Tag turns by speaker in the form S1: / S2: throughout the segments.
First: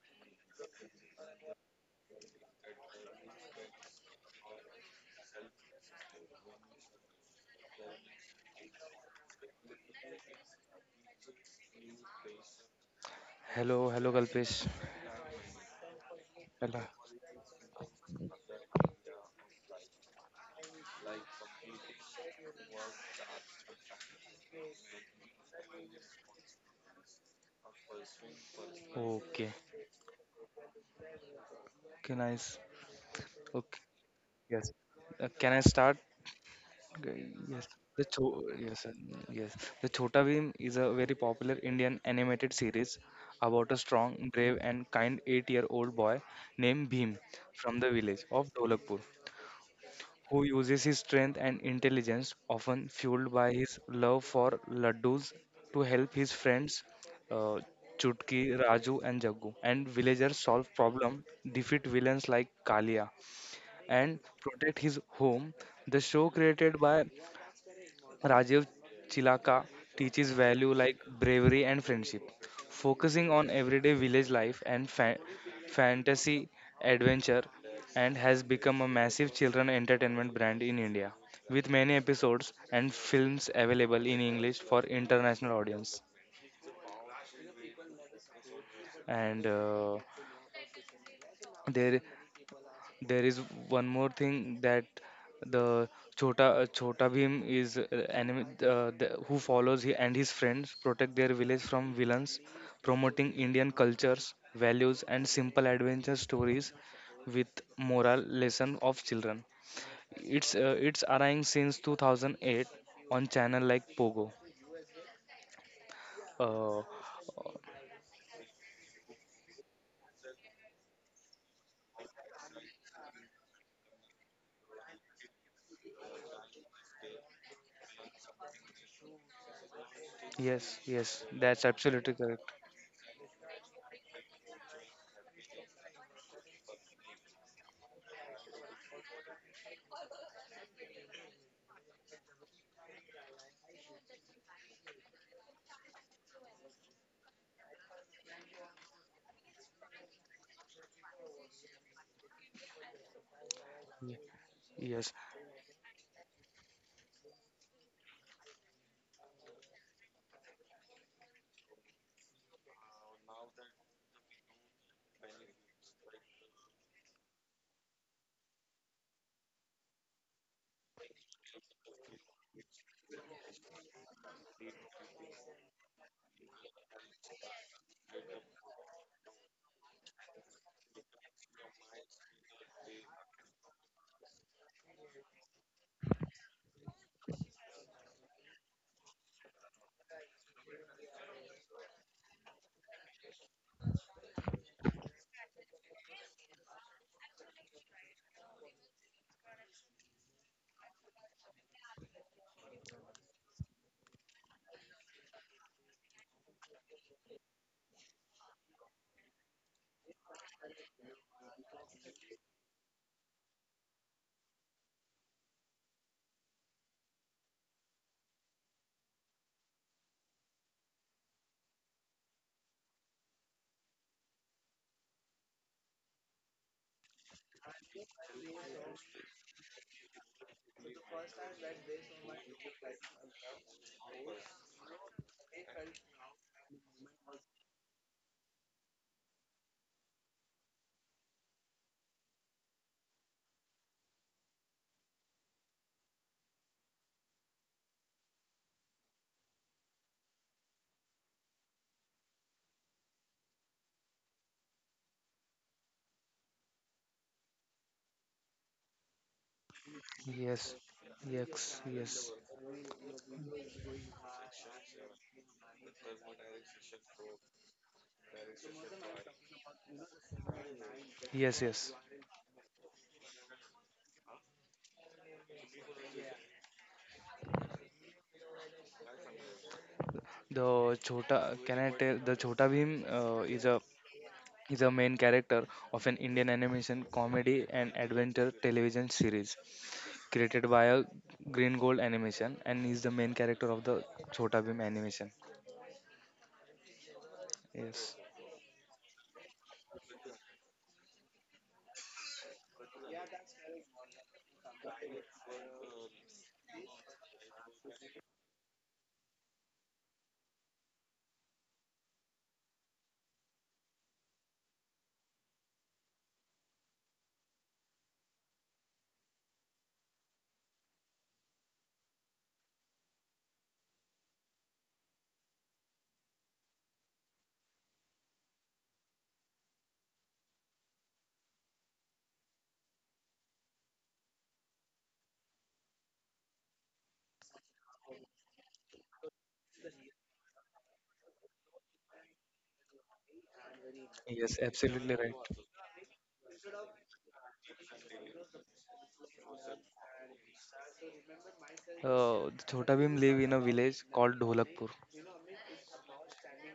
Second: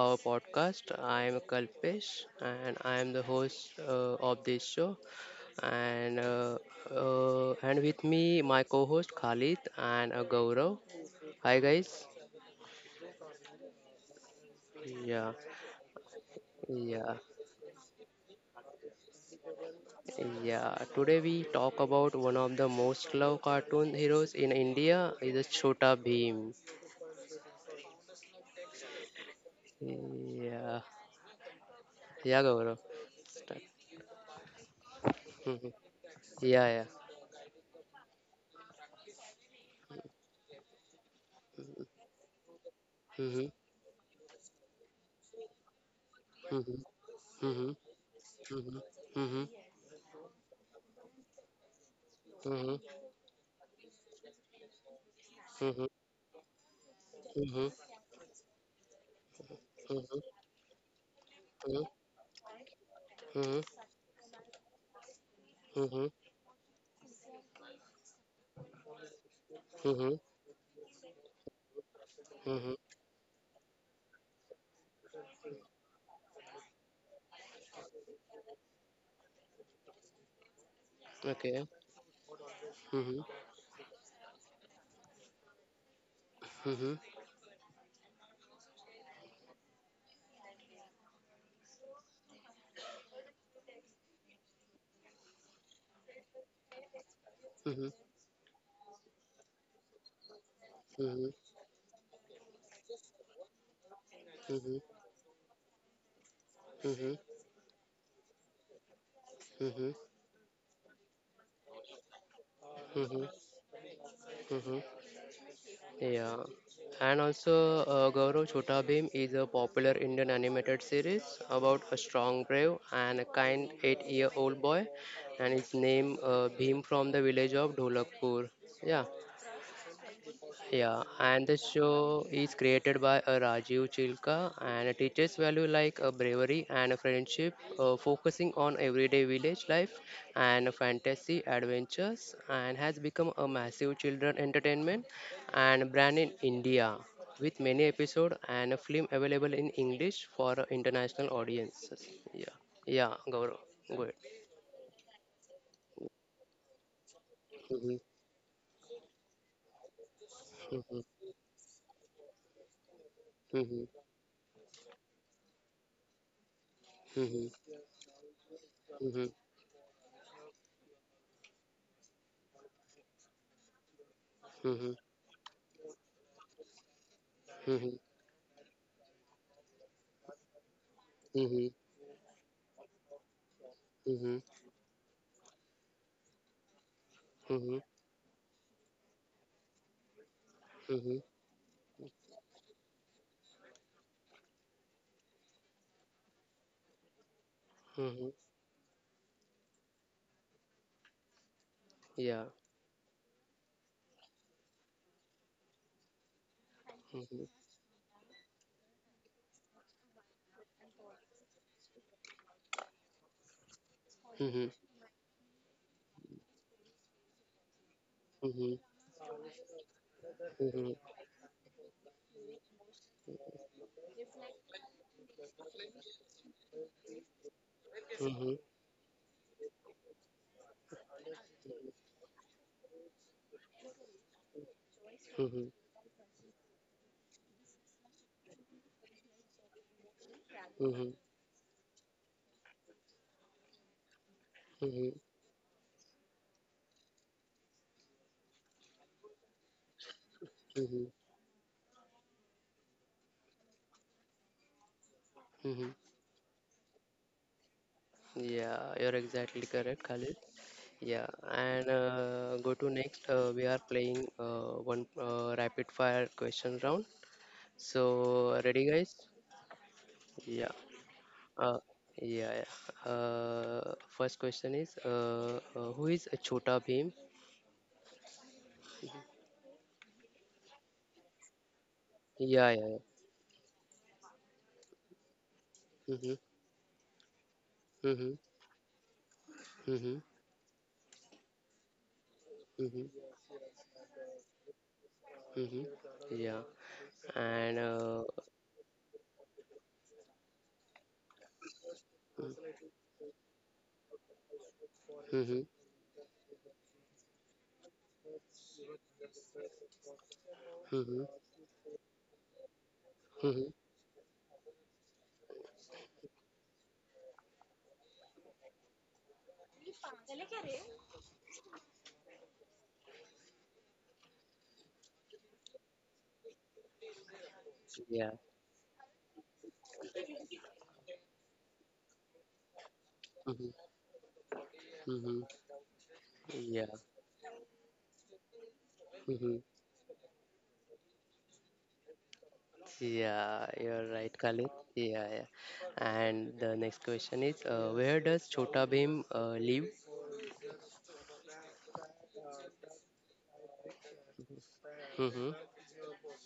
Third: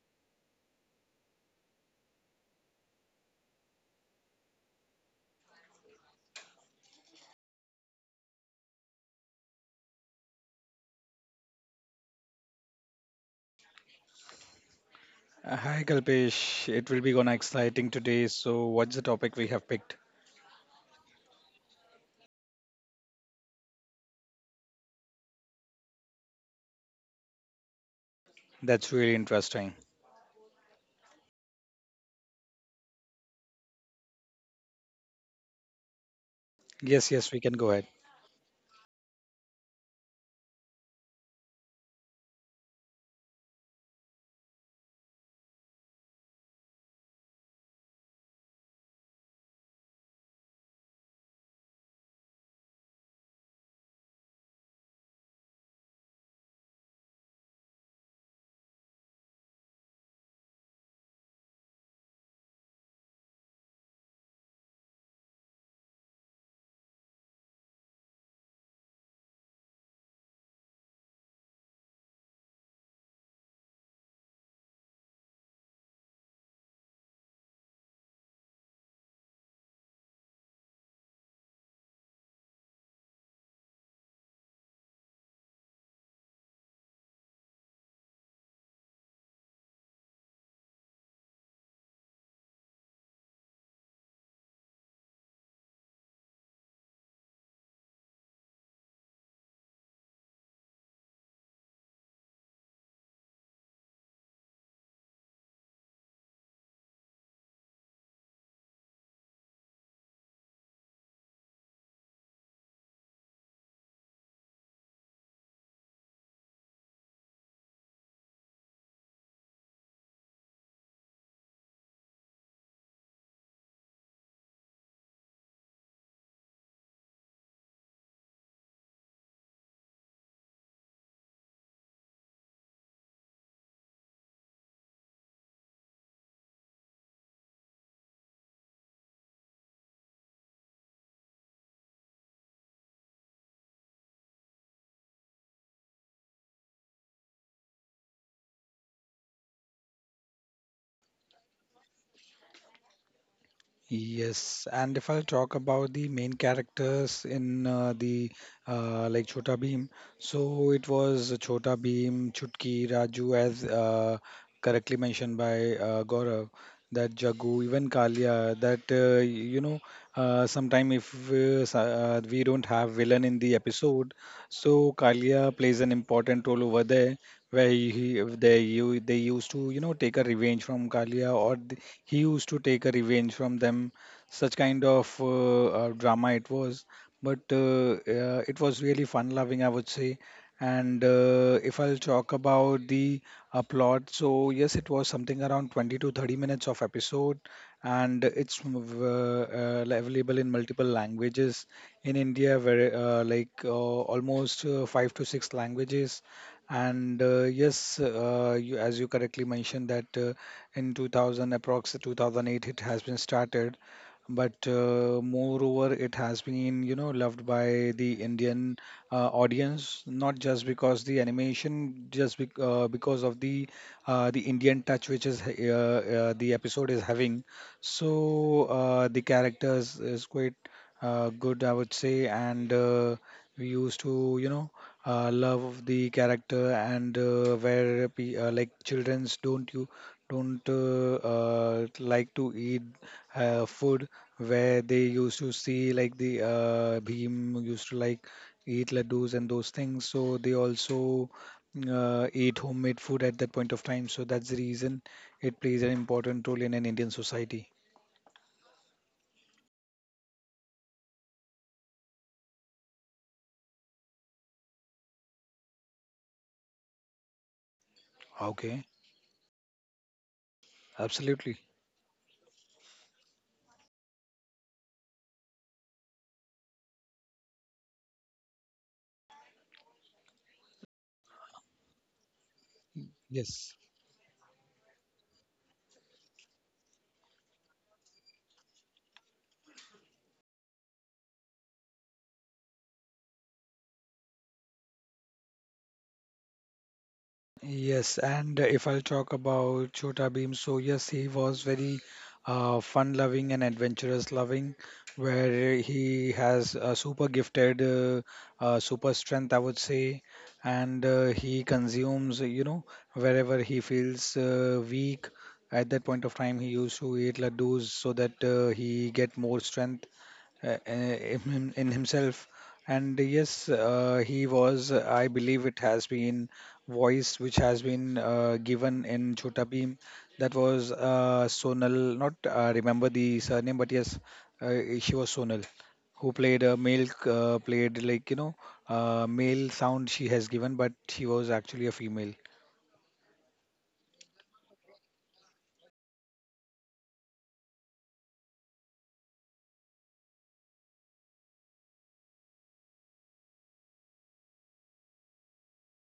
S1: our podcast. I am Kalpesh and I am the host of this show. And uh, and with me, my co-host Khalid and Gaurav. Hi, guys.
S2: Hello, hello, Kalpesh.
S1: Yeah,
S3: Hi Kalpesh,
S2: Hello.
S3: it will be
S1: yeah,
S3: gonna exciting today. So what's the topic we have picked?
S1: yeah. Today we talk about one of the most loved cartoon heroes in India, is a Chota Bheem.
S2: Okay.
S3: That's really interesting.
S1: Yeah,
S2: Okay,
S1: yeah,
S2: nice.
S1: Gaurav. Start.
S2: Okay. Yes. Can I
S1: Mhm.
S2: start?
S1: Yeah, yeah.
S2: Okay,
S3: Yes,
S2: yes.
S3: yes, we
S2: The
S3: can go ahead.
S2: Cho- yes, yes. The Chota Bheem is a very popular Indian animated series
S1: Mm-hmm.
S2: about a strong, brave, and kind eight-year-old boy named Bhim
S1: Mm-hmm.
S2: from the
S1: Mm-hmm.
S2: village of Dolakpur,
S1: Mm-hmm. Mm-hmm.
S2: who uses his strength and intelligence, often
S1: Mhm.
S2: fueled by his love for laddus, to help
S1: Mhm.
S2: his friends uh,
S1: Mhm.
S2: Chutki, Raju, and Jagu, and villagers solve
S1: Mhm.
S2: problems, defeat
S1: Mhm.
S2: villains like Kalia,
S1: Mhm.
S2: and protect his home. The show,
S1: Mhm.
S2: created by Rajiv Chilaka, teaches
S1: Mhm.
S2: value like bravery and friendship,
S1: Mhm.
S2: focusing on everyday village life and fantasy adventure, and has become a massive children entertainment brand in India, with many
S1: Okay.
S2: episodes and films
S1: Mhm.
S2: available in English for international audience.
S1: Mhm.
S2: And uh, there, There is one more thing, that the Chota Bhim is
S1: Mhm. Mhm.
S2: enemy who follows he, and his friends protect their village
S1: Mhm.
S2: from villains, promoting Indian cultures, values,
S1: Mhm.
S2: and simple adventure stories with moral lesson of children.
S1: Mhm.
S2: It's airing since 2008 on
S1: Mhm.
S2: channel like Pogo.
S1: Mhm.
S2: Uh,
S1: Yeah.
S2: uh,
S1: And also, Gaurav Chota Bhim is a popular Indian animated series about a strong, brave, and a kind eight-year-old boy, and his name Bhim from the village of Dholakpur. Yeah.
S2: yes, yes,
S1: Yeah,
S2: that's
S1: and the
S2: absolutely correct.
S1: show is created by Rajiv Chilka and it teaches value like bravery and friendship, focusing on everyday village life and fantasy adventures, and has become a massive children entertainment and brand in India, with many episodes and a film available in English for international audiences. Yeah, yeah, Gaurav,
S2: Ye-
S1: go ahead.
S2: Yes,
S3: Yes, and if I'll talk about the main characters
S1: Mhm,
S3: in the like Chota Bheem, so
S1: mhm,
S3: it was Chota Bheem, Chutki, Raju, as
S1: mhm,
S3: correctly mentioned by Gaurav, that Jagu,
S1: mhm,
S3: even Kalia, that
S1: mhm,
S3: sometime if we don't have villain in the episode,
S1: mhm,
S3: so Kalia plays an important role over there. Where
S1: mhm,
S3: they used to, you know, take a revenge from Kalia, or
S1: mhm,
S3: he used to take a revenge from them.
S1: mhm.
S3: Such kind of drama it was, but
S1: Mhm.
S3: it was really fun-loving, I would say. And
S1: Mhm.
S3: if I'll talk about the plot, so yes, it was something around 20 to 30 minutes of episode, and
S1: Mhm.
S3: it's available in multiple languages in
S1: Yeah.
S3: India, where like almost five to six languages. And
S1: Mhm.
S3: yes, as you correctly mentioned that in 2000 approx 2008 it has been started,
S1: Mhm.
S3: but moreover it has been loved by the
S1: Mhm.
S3: Indian audience, not just
S1: Mhm.
S3: because the animation, just bec because of the Indian touch which is the episode is having. So
S1: Mhm. Mhm.
S3: the characters is quite good, I would say. And we used to you know love the character. And where like childrens don't
S1: Mhm.
S3: like to eat food, where they
S1: Mhm.
S3: used to see like the Bhim used to like eat laddus and those things. So they
S1: Mhm.
S3: also eat homemade food at that point of time. So that's the reason it
S1: Mhm.
S3: plays an important role in an Indian society.
S1: Yeah, you're exactly correct, Khalid.
S2: yes,
S1: Yeah,
S2: yes,
S1: and
S2: yes,
S1: go to next. We are playing one rapid fire question round. So, ready,
S3: Okay,
S1: guys? Yeah.
S2: yes, yes.
S3: absolutely.
S1: Uh, yeah. First question is who is Chota Bhim?
S2: The Chota, can I tell? The Chota
S1: Yeah,
S2: Bhim
S1: yeah, yeah.
S2: uh, is a
S3: Yes.
S2: is a main character of an
S1: Mm-hmm,
S2: Indian animation comedy and
S1: mm-hmm,
S2: adventure television series
S1: mm-hmm,
S2: created by a Green Gold Animation, and is the main
S1: mm-hmm.
S2: character of the Chota Bhim animation.
S1: Mm-hmm. Yeah. And
S2: Yes,
S3: Yes, and if I'll talk about Chota Bhim, so yes, he was very
S1: mm-hmm.
S3: fun-loving and adventurous-loving, where he has a super gifted, super strength, I would say, and
S1: Mm-hmm.
S3: he consumes, wherever
S1: Mm-hmm.
S3: he feels weak. At that point of time, he used to eat laddus so that he get more strength in himself. And yes, he was, I believe it has been voice which has been
S1: Yeah.
S3: given in Chota Bheem. That was Sonal, not remember the
S1: Mm-hmm.
S3: surname, but yes, uh, she was
S1: Mm-hmm.
S3: Sonal, who played a
S1: Yeah.
S3: male, played like,
S1: Mm-hmm.
S3: male sound she has given, but she was actually a female.
S1: Yeah, you're
S2: yes,
S1: right, Khalid.
S2: absolutely right.
S1: Yeah, yeah. And the next question is, where does Chota Bhim live?
S2: The Chota Bhim live in a village called Dholakpur.
S1: Mm-hmm.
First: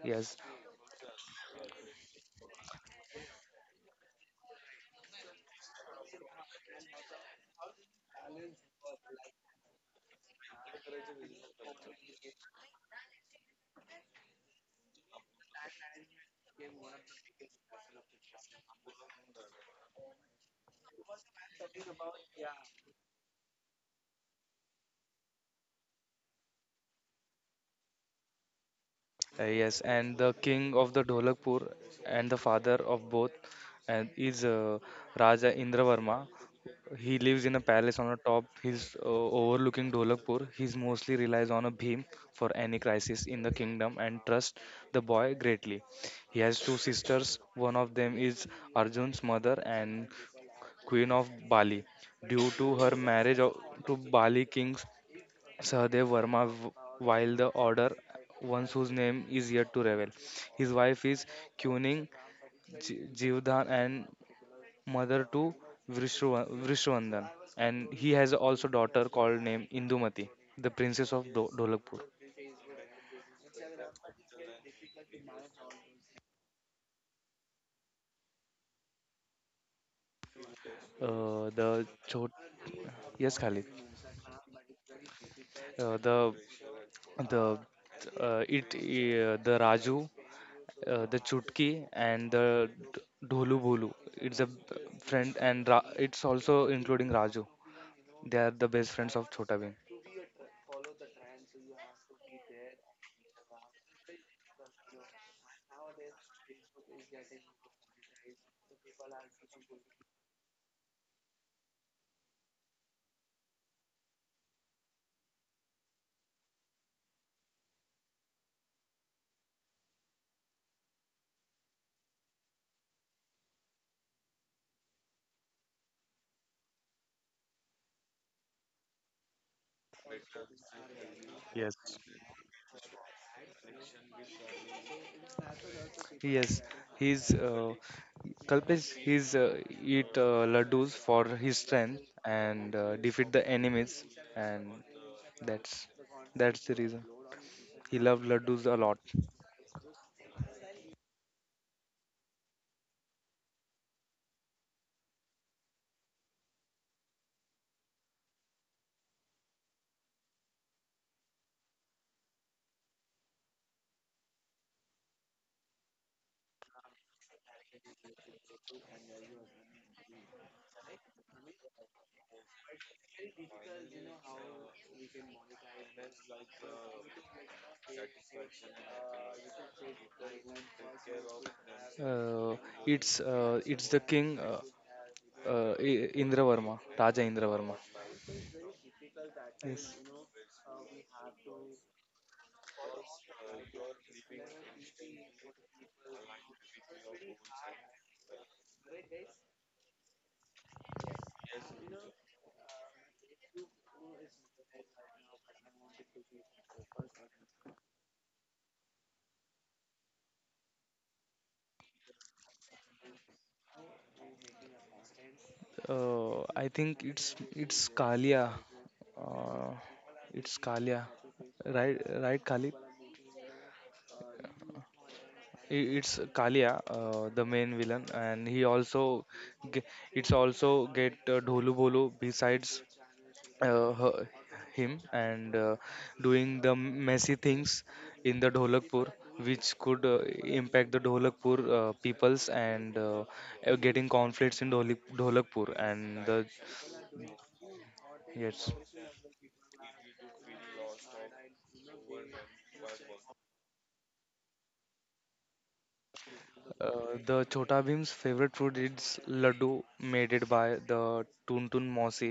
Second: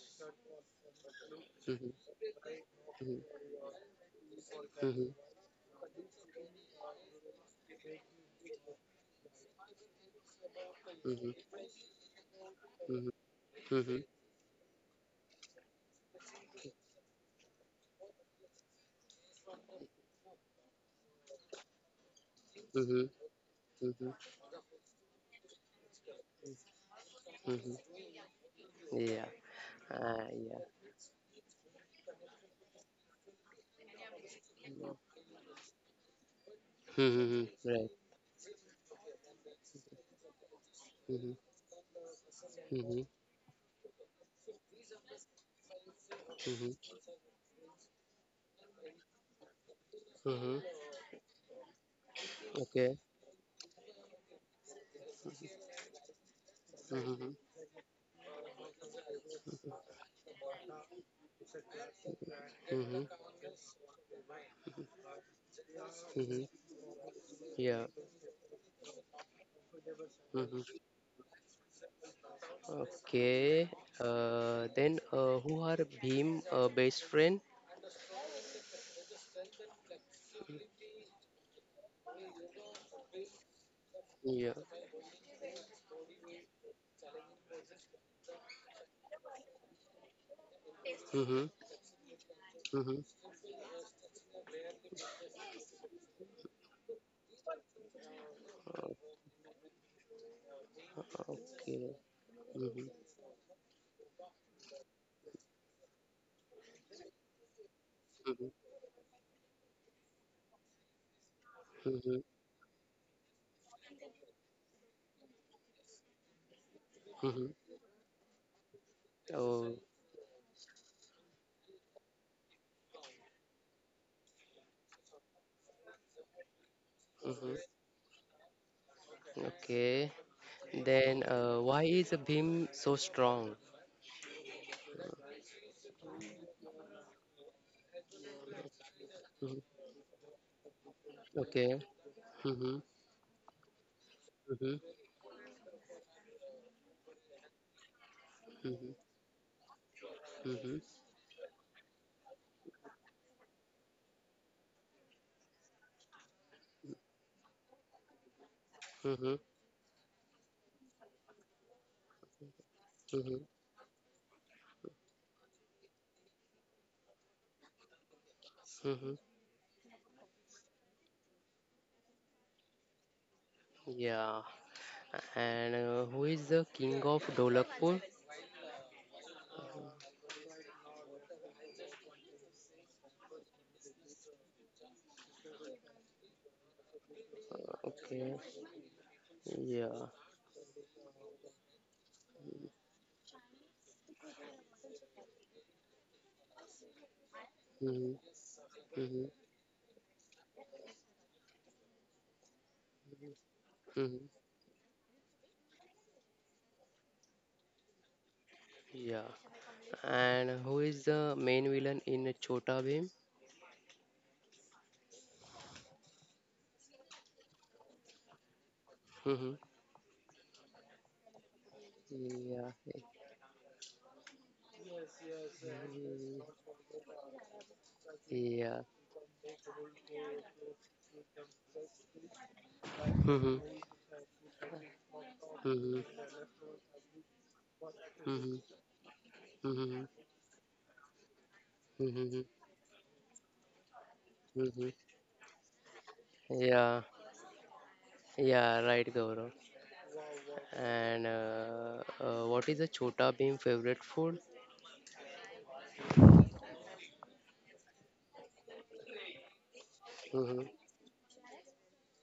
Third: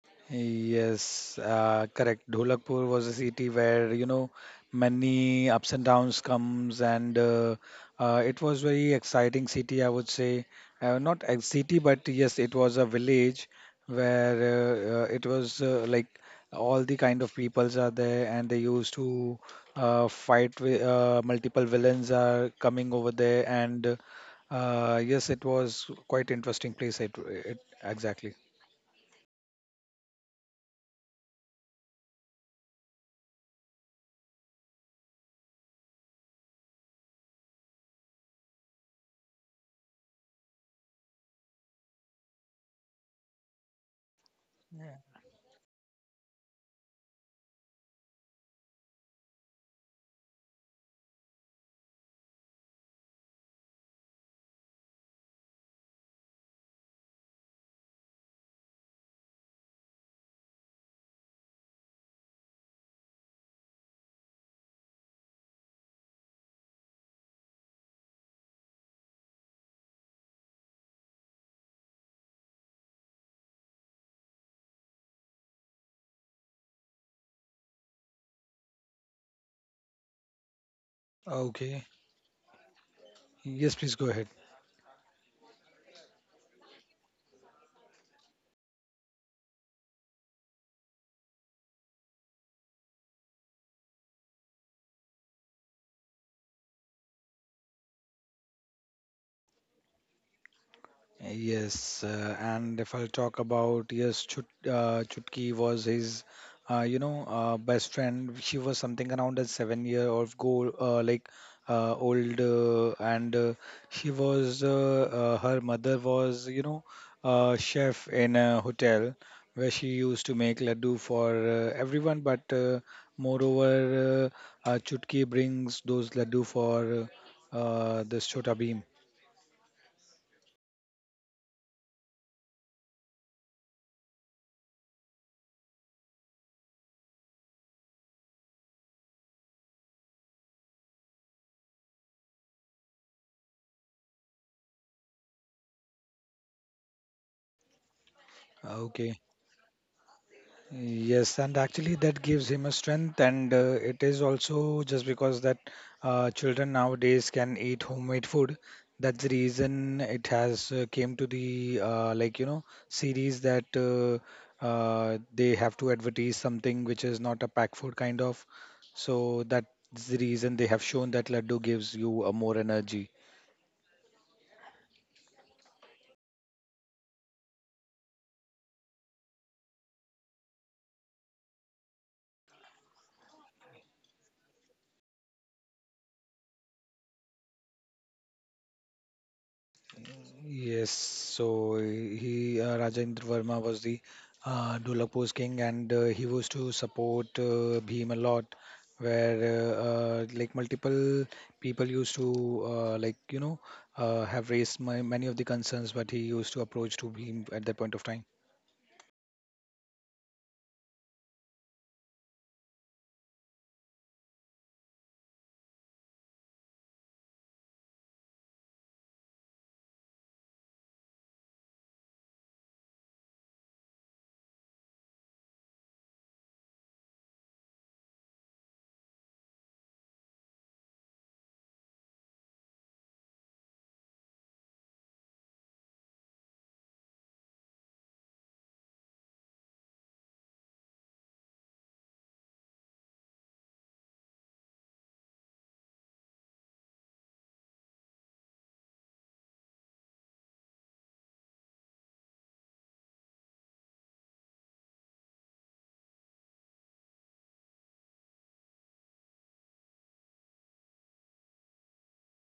S2: Yes,
S3: Yes,
S1: Mm-hmm.
S3: correct. Dholakpur was a
S1: Mm-hmm.
S3: city where, you know,
S1: Mm-hmm.
S3: many ups and downs comes, and it was very exciting city, I would say. Not a
S1: Mm-hmm.
S3: city, but yes, it was a village
S1: Mm-hmm. Mm-hmm.
S3: where it was like all the kind of peoples are there, and they used to fight with multiple villains are coming over
S1: Mm-hmm.
S3: there, and
S1: Mm-hmm.
S3: yes, it was quite interesting place. It
S1: Mm-hmm.
S3: exactly.
S1: Yeah.
S2: yes, and the
S1: Yeah.
S2: king of the Dholakpur and the father of both, and is Raja Indravarma. He
S1: Mm-hmm.
S2: lives in a
S1: Right.
S2: palace on a top. He's overlooking Dholakpur. He's mostly
S1: Mm-hmm.
S2: relies on a beam for any
S1: Mm-hmm.
S2: crisis in the kingdom and trusts the boy greatly. He has two
S1: Mm-hmm.
S2: sisters. One of them is Arjun's mother and
S1: Mm-hmm.
S2: queen of Bali, due to her
S1: Okay.
S2: to Bali king Sahadev Verma, while
S1: Mm-hmm.
S2: the order ones whose name is yet to reveal. His wife is Kuning
S1: Mm-hmm.
S2: Jivdhan, and mother to
S1: Mm-hmm.
S2: Vishruvardhan,
S1: Yeah.
S2: and he has also daughter called name Indumati, the
S1: Mm-hmm.
S2: princess of Dolapur.
S1: Okay. Then who are Bhim best friend?
S2: Uh, the
S3: Okay.
S2: Chot, yes, Khalid.
S3: Yes, please go ahead.
S1: Yeah.
S2: Uh, the the the Raju,
S1: Mm-hmm.
S2: the Chutki, and the
S1: Mm-hmm.
S2: Dholu Bolu. It's a friend, and it's also including Raju. They are the
S1: Uh,
S2: best friends of Chota
S1: okay.
S3: Yes,
S1: Mm-hmm.
S3: and if I'll talk about yes, Chutki was his, best friend. She was something around a seven-year-old girl, like
S1: Mm-hmm.
S3: old, and she was her mother was, you know, a
S1: Mm-hmm.
S3: chef in a hotel where she
S1: Oh.
S3: used to make laddu for everyone. But moreover, Chutki brings those laddu for
S1: Mm-hmm.
S3: this Chota Bheem.
S1: Okay. Then
S2: Bhim.
S1: why is Bhim so strong?
S2: Yes, he's Kalpesh. He's
S1: Mhm.
S2: eat laddus for his
S1: Okay.
S2: strength and
S1: Mm-hmm.
S2: defeat the enemies,
S1: Mm-hmm.
S2: and that's that's the reason. He loved laddus a
S1: Mm-hmm.
S2: lot.
S3: Okay.
S1: Mm-hmm.
S3: Yes, and actually that gives him a strength, and it is also just because that children nowadays can eat homemade food. That's the
S1: Mm-hmm.
S3: reason it has came to the like, you know, series that they have to advertise something which is not a pack food kind of.
S1: Mm-hmm.
S3: So that's the reason they have shown that laddu gives you a more energy.
S1: Yeah. And who is the king of Dolakpur?
S2: Uh, it's the king, Indravarma, Raja Indravarma.
S1: Okay.
S2: Yes,
S1: Yeah.
S3: Yes, so he Rajendra Verma was the Dolapur's king, and he was to support Bhim a
S1: Mm-hmm.
S3: lot, where
S1: Mm-hmm.
S3: like multiple people used to like, you know,
S1: Mm-hmm.
S3: have raised many of the concerns, but he used to approach to Bhim at that point of time.
S1: Yeah. And who is the main villain in Chota Bheem?
S2: I think it's Kalia.
S1: Mm-hmm.
S2: Uh, it's Kalia, right? Right, Kali?
S1: Yeah.
S2: It's
S1: Mm,
S2: Kalia, the main villain, and he
S1: yeah.
S2: also ge- it's also get Dholu Bolu besides
S1: Mm-hmm.
S2: uh, her, him, and
S1: Mm-hmm.
S2: doing the messy things in the
S1: Mm-hmm.
S2: Dholakpur, which could
S1: Mm-hmm.
S2: impact the Dholakpur peoples
S1: Mm-hmm.
S2: and getting conflicts in
S1: Mm-hmm.
S2: Dholakpur and the
S1: Yeah.
S2: yes.
S1: Yeah, right, Gaurav. And what is the Chota Bheem favorite food?
S2: The Chota Bhim's favorite food is laddu made it
S1: Mm-hmm.
S2: by the Tuntun Mosi.